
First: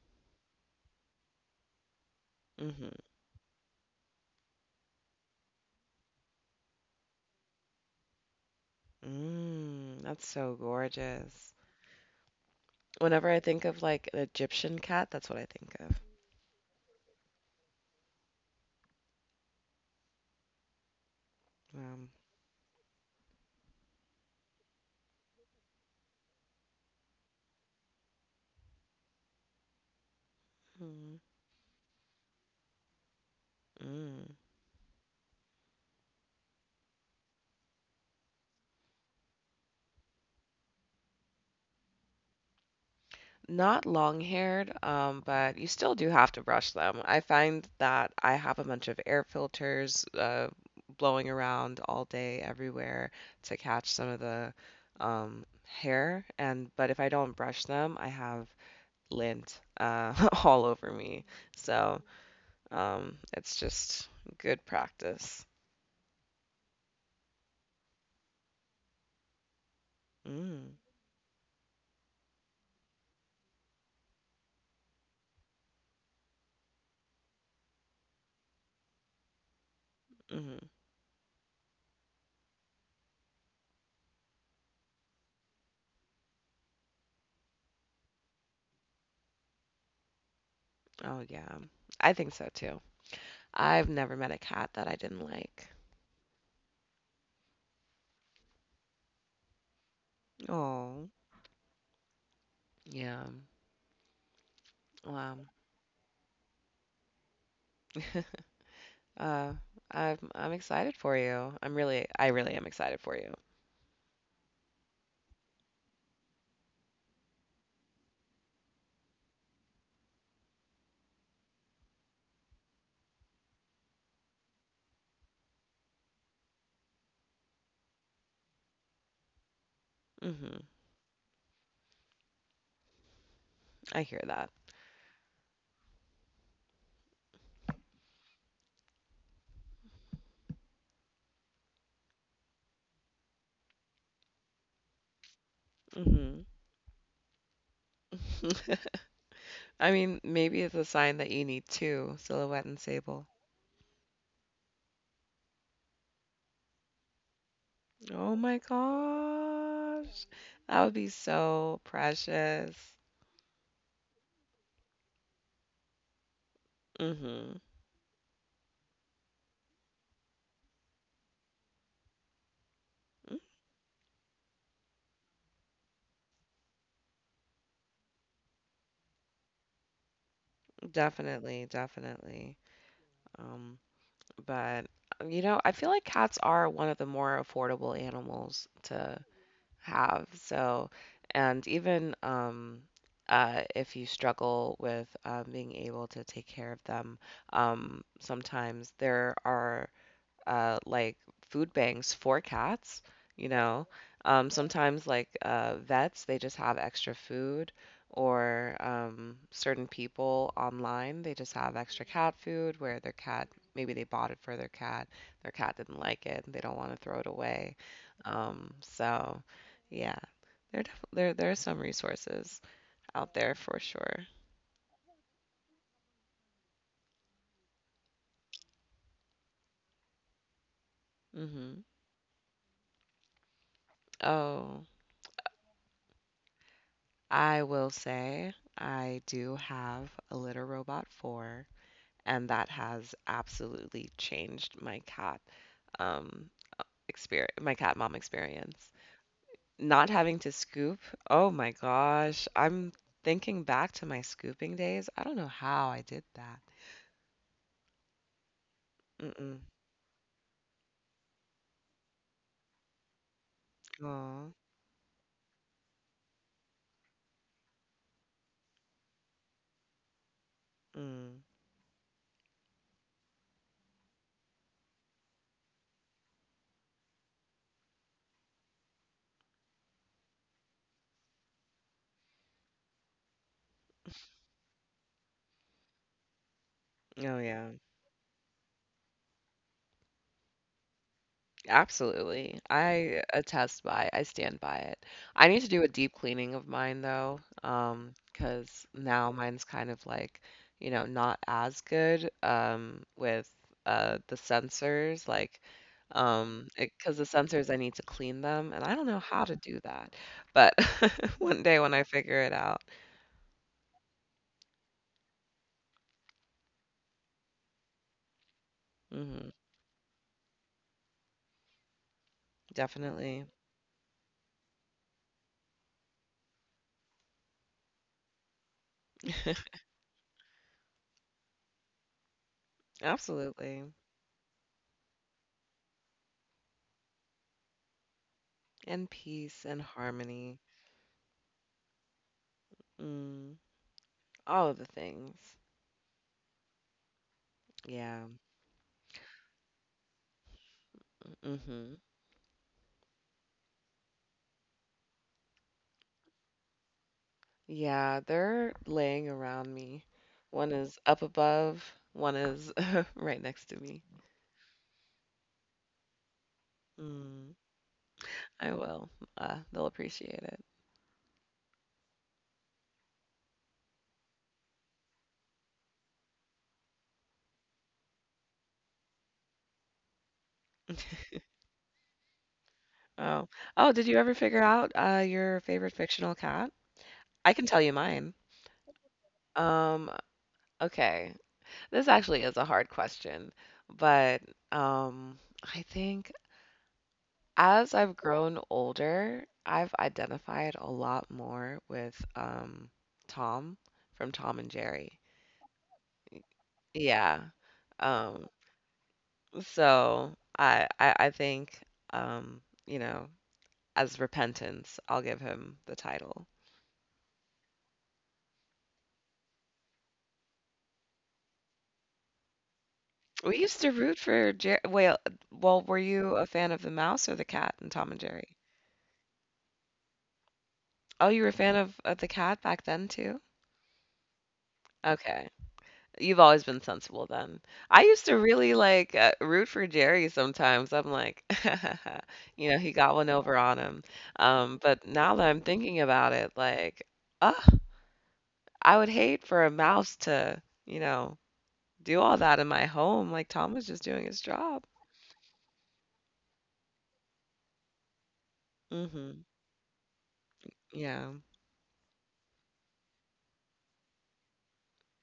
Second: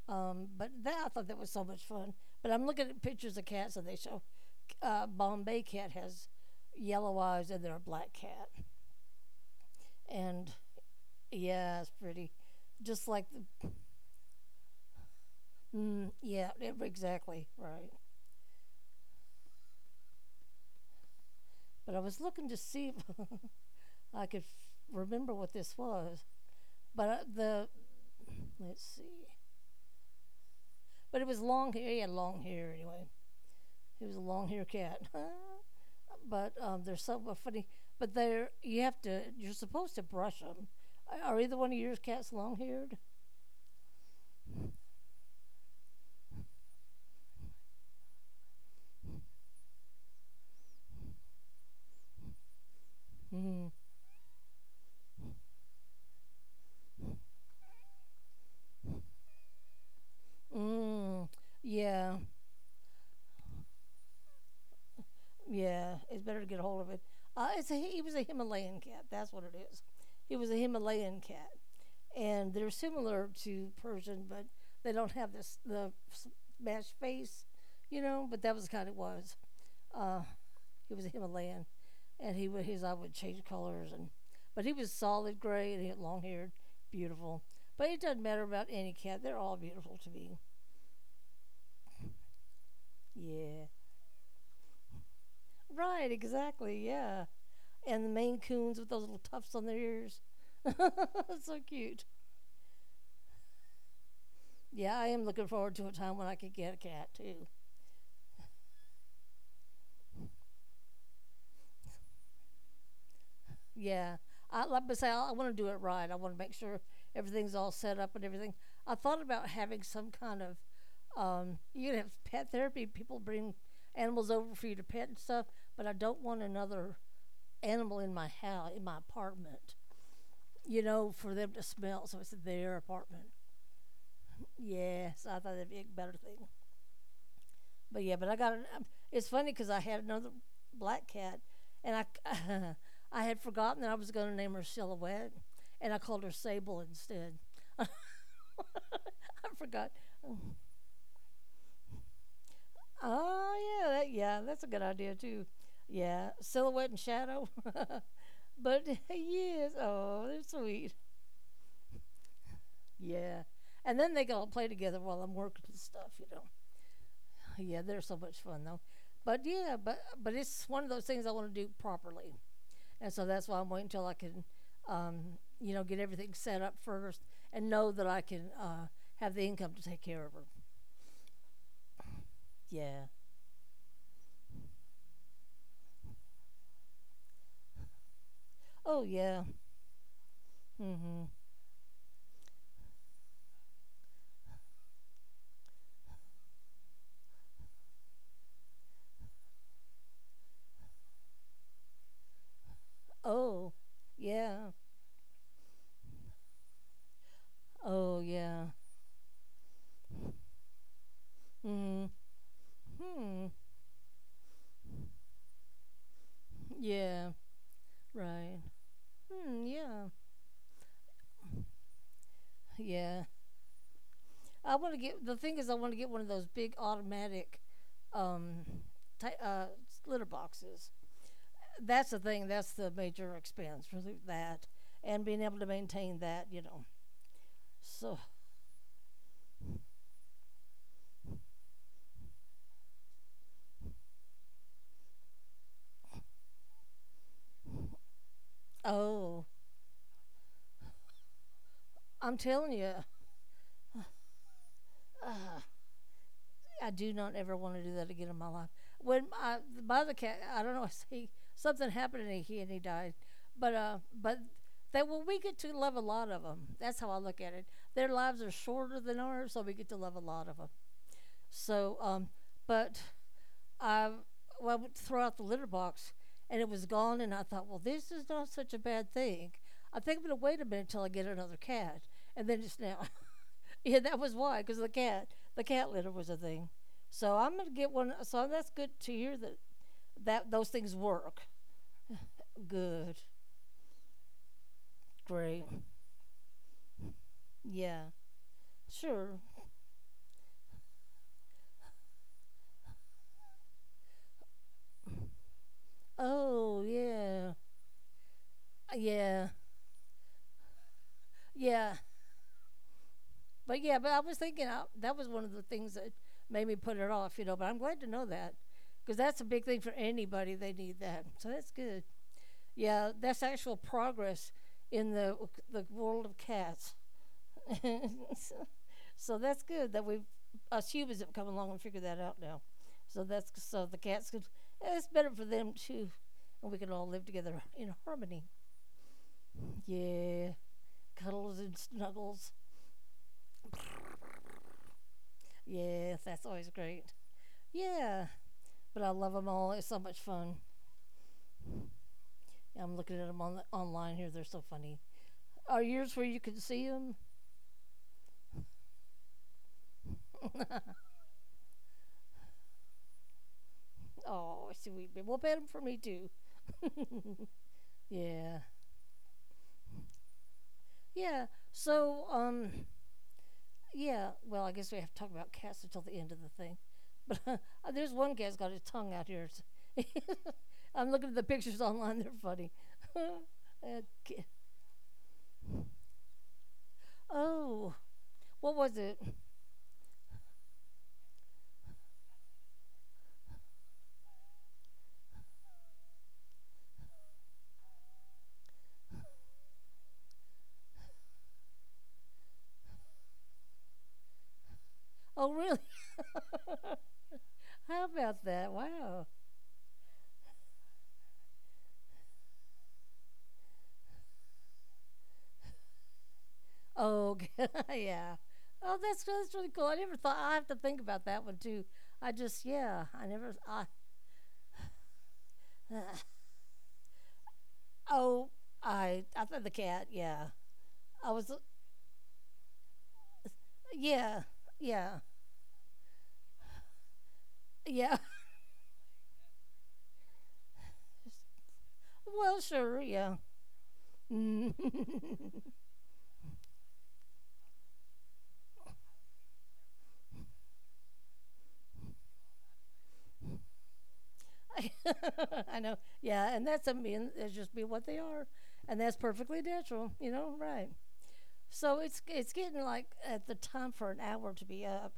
But that I thought that was so much fun. But I'm looking
mhm.
at pictures of cats, and they show Bombay cat has yellow eyes, and they're a black cat,
Mm, that's
and
so gorgeous.
yeah, it's pretty, just like
Whenever I think
the
of, like, an Egyptian cat, that's what I think of.
yeah, exactly right. But I
Um,
was looking to see if I could remember what this was. But the let's see,
mm,
but it was long hair. He had long hair anyway. He was a
mm.
long hair cat. But there's something funny. But there you have to. You're supposed to brush them. Are either one of your cats long haired?
Not long-haired, but you still do have to brush them. I find that I have a bunch of air filters blowing around all day everywhere to
Mm.
catch some of the hair. And but if I don't brush them, I have lint all over me.
Mm.
So
Yeah.
it's just good practice.
Yeah. It's better to get a hold of it. He was a Himalayan cat. That's what it is. He was a
Mm,
Himalayan cat, and they're similar to Persian, but they don't have this the smashed face. But that was kind of was. Uh,
hmm.
he was a Himalayan, and he would his eye would change colors, and but he was solid gray and he had long hair, beautiful. But it doesn't matter about any cat; they're all beautiful to me.
Oh yeah, I think so too.
Yeah,
I've never met a cat that I didn't like.
right, exactly, yeah. And the Maine Coons with those little tufts on their ears,
Oh
that's so cute.
yeah,
Yeah, I am
wow.
looking forward to a time when I could get a cat too.
Uh, I'm excited for you. I really am excited for you.
Yeah, I like I say, I want to do it right. I want to make sure everything's all set up and everything. I thought about having some kind of. You can have pet therapy. People bring animals over for you to pet and stuff, but I don't want another animal in my house, in my apartment,
Mhm.
for them to smell. So it's their apartment.
I hear that.
Yes, I thought that'd be a better thing. But yeah, but I got an. It's funny because I had another black cat, and I, I had forgotten that I was going to name her Silhouette, and I called her
Mhm.
Sable instead. I
I
forgot.
mean, maybe it's a sign that you need two, Silhouette and Sable.
Oh yeah, yeah, that's a good idea too. Yeah, Silhouette and Shadow. But
Oh my
yes. Oh,
gosh.
they're
That
sweet.
would be so precious.
Yeah, and then they can all play together while I'm working and stuff. You know.
Mhm.
Yeah, they're so much fun though. But yeah, but it's one of those things I want to do properly, and so
Mm,
that's why I'm waiting until I can, um, get everything set up first and know that I can have the income to take care of her.
definitely, definitely.
Yeah.
Um, but you know, I feel like cats are one of the more affordable animals
Oh
to
yeah.
have. So,
Mhm.
and even if you struggle with being able to take care of them, sometimes there are like food banks for cats, you
Oh
know.
yeah.
Sometimes like vets, they just have extra food,
Oh yeah.
or certain people online, they just have extra
Mm,
cat food where their cat,
hmm.
maybe they bought it for their cat didn't like it, they don't want to throw it
Yeah.
away.
Right.
So
Hmm. Yeah.
yeah, there def- there are some resources
Yeah.
out there for sure.
I want to get the thing is I want to get one of those big automatic, um, ti litter boxes.
hmm
That's the thing. That's the major expense for that,
Oh,
and being able to maintain that. You know.
I will
So.
say I do have a Litter Robot 4, and that has absolutely changed my cat um experience, my cat mom experience.
Oh,
Not having to scoop, oh my
I'm
gosh,
telling
I'm
you.
thinking back to my scooping days, I don't know how I did that.
I do not ever want to do that again in my life. When my
Mm-mm.
my other cat, I don't know, I see something happened and he died, but but
Oh.
they well, we get to love a lot of them. That's how I look at it. Their lives are shorter than ours, so we get to love a lot of them.
Mm.
So but I well, I went throw out the litter box and it was gone, and I thought, well, this is not such a bad thing. I think I'm gonna wait a minute until I get another cat, and then it's now. Yeah, that was why, because the cat litter was a thing. So
Oh
I'm
yeah,
gonna get one. So that's good to hear that those things work.
absolutely.
Good,
I stand by it. I need
great.
to do a deep cleaning of mine though,
Yeah,
because now
sure.
mine's kind of like, you know, not as good with the sensors, like,
Oh
because the
yeah,
sensors, I need to clean them and I don't know how
yeah,
to do that. But one day when
yeah.
I figure it out.
But yeah, but I was thinking that was one of the things that made me put it off, you know. But I'm glad to know that because that's a
Hmm
big thing for anybody. They need that, so that's good. Yeah,
Definitely.
that's actual progress in the world of cats. So that's good that us humans have come along and figured that out now. So that's so
Absolutely.
the cats could. It's better for them too, and we can all live together in harmony.
And peace and
Yeah,
harmony.
cuddles and snuggles.
Mm, all of the things.
Yeah, that's always great.
Yeah.
Yeah, but I love them all. It's so much fun.
hmm
I'm looking at them on online here. They're so funny. Are yours where you can see them?
Yeah, they're laying around me. One is up above, one is right next to me.
Oh, sweet baby. Well, bet them for me too.
Mm,
Yeah,
I will. They'll appreciate it.
yeah. So, yeah, well, I guess we have to talk about cats until the end of the thing. But there's one cat's got his tongue out here. I'm looking at the pictures online; they're funny.
Oh, oh,
Uh,
did you ever
ca-
figure out your favorite fictional cat? I can tell you
oh,
mine.
what was it?
Um, okay. This actually is a hard question, but um, I think as I've grown older, I've identified a lot more with Tom from Tom and Jerry.
Oh, really?
Yeah.
How about
Um,
that? Wow.
so I think um, you know, as repentance, I'll give him the title.
Oh, yeah. Oh, that's really cool. I never thought. I have to think about that one too. I just yeah. I
We
never.
used
I,
to root for Jerry. Well, well, were you a fan of the mouse or the cat in Tom and
oh,
Jerry?
I thought the cat. Yeah.
Oh,
I
you were a
was.
fan of the cat back then too?
Yeah. Yeah.
Okay. You've always been sensible then. I
Yeah.
used to really like root for Jerry sometimes. I'm like,
Well,
you know, he
sure,
got one
yeah.
over on him.
Mm.
But now that I'm thinking about it, like, oh. I would hate for a mouse to, you know, do all that in my home, like, Tom was just doing his job.
I I know. Yeah, and that's I mean, it's just be what they are, and that's
Mhm.
perfectly natural, you know, right?
Yeah.
So it's getting like at the time for an hour to be up.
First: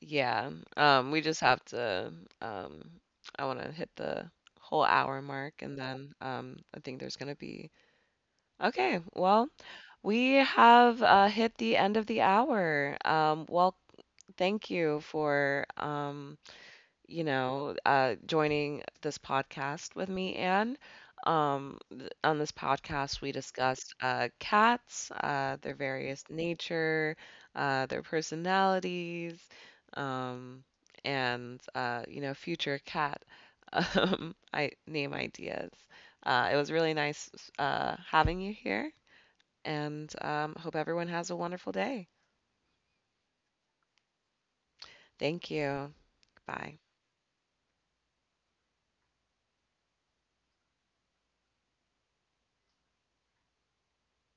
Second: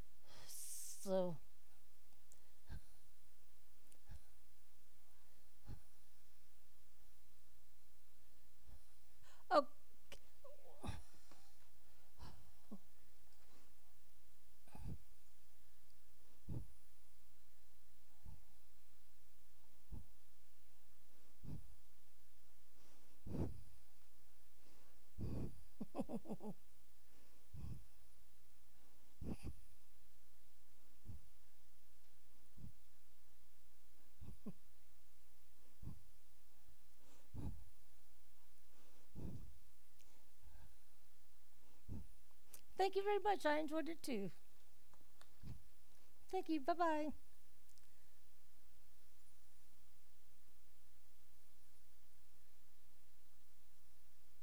Yeah. We
So,
just have to, um I wanna hit the whole hour mark, and then, I think there's gonna be okay, well,
oh,
we have, hit the end of the hour. Well, thank you for, you know, joining this podcast with me, Anne. On this podcast, we discussed cats, their various nature, their personalities, um, and you know, future cat I name ideas. It was really nice having you here, and hope everyone has a wonderful day.
thank you very much. I enjoyed it too.
Thank you.
Thank you. Bye
Bye.
bye.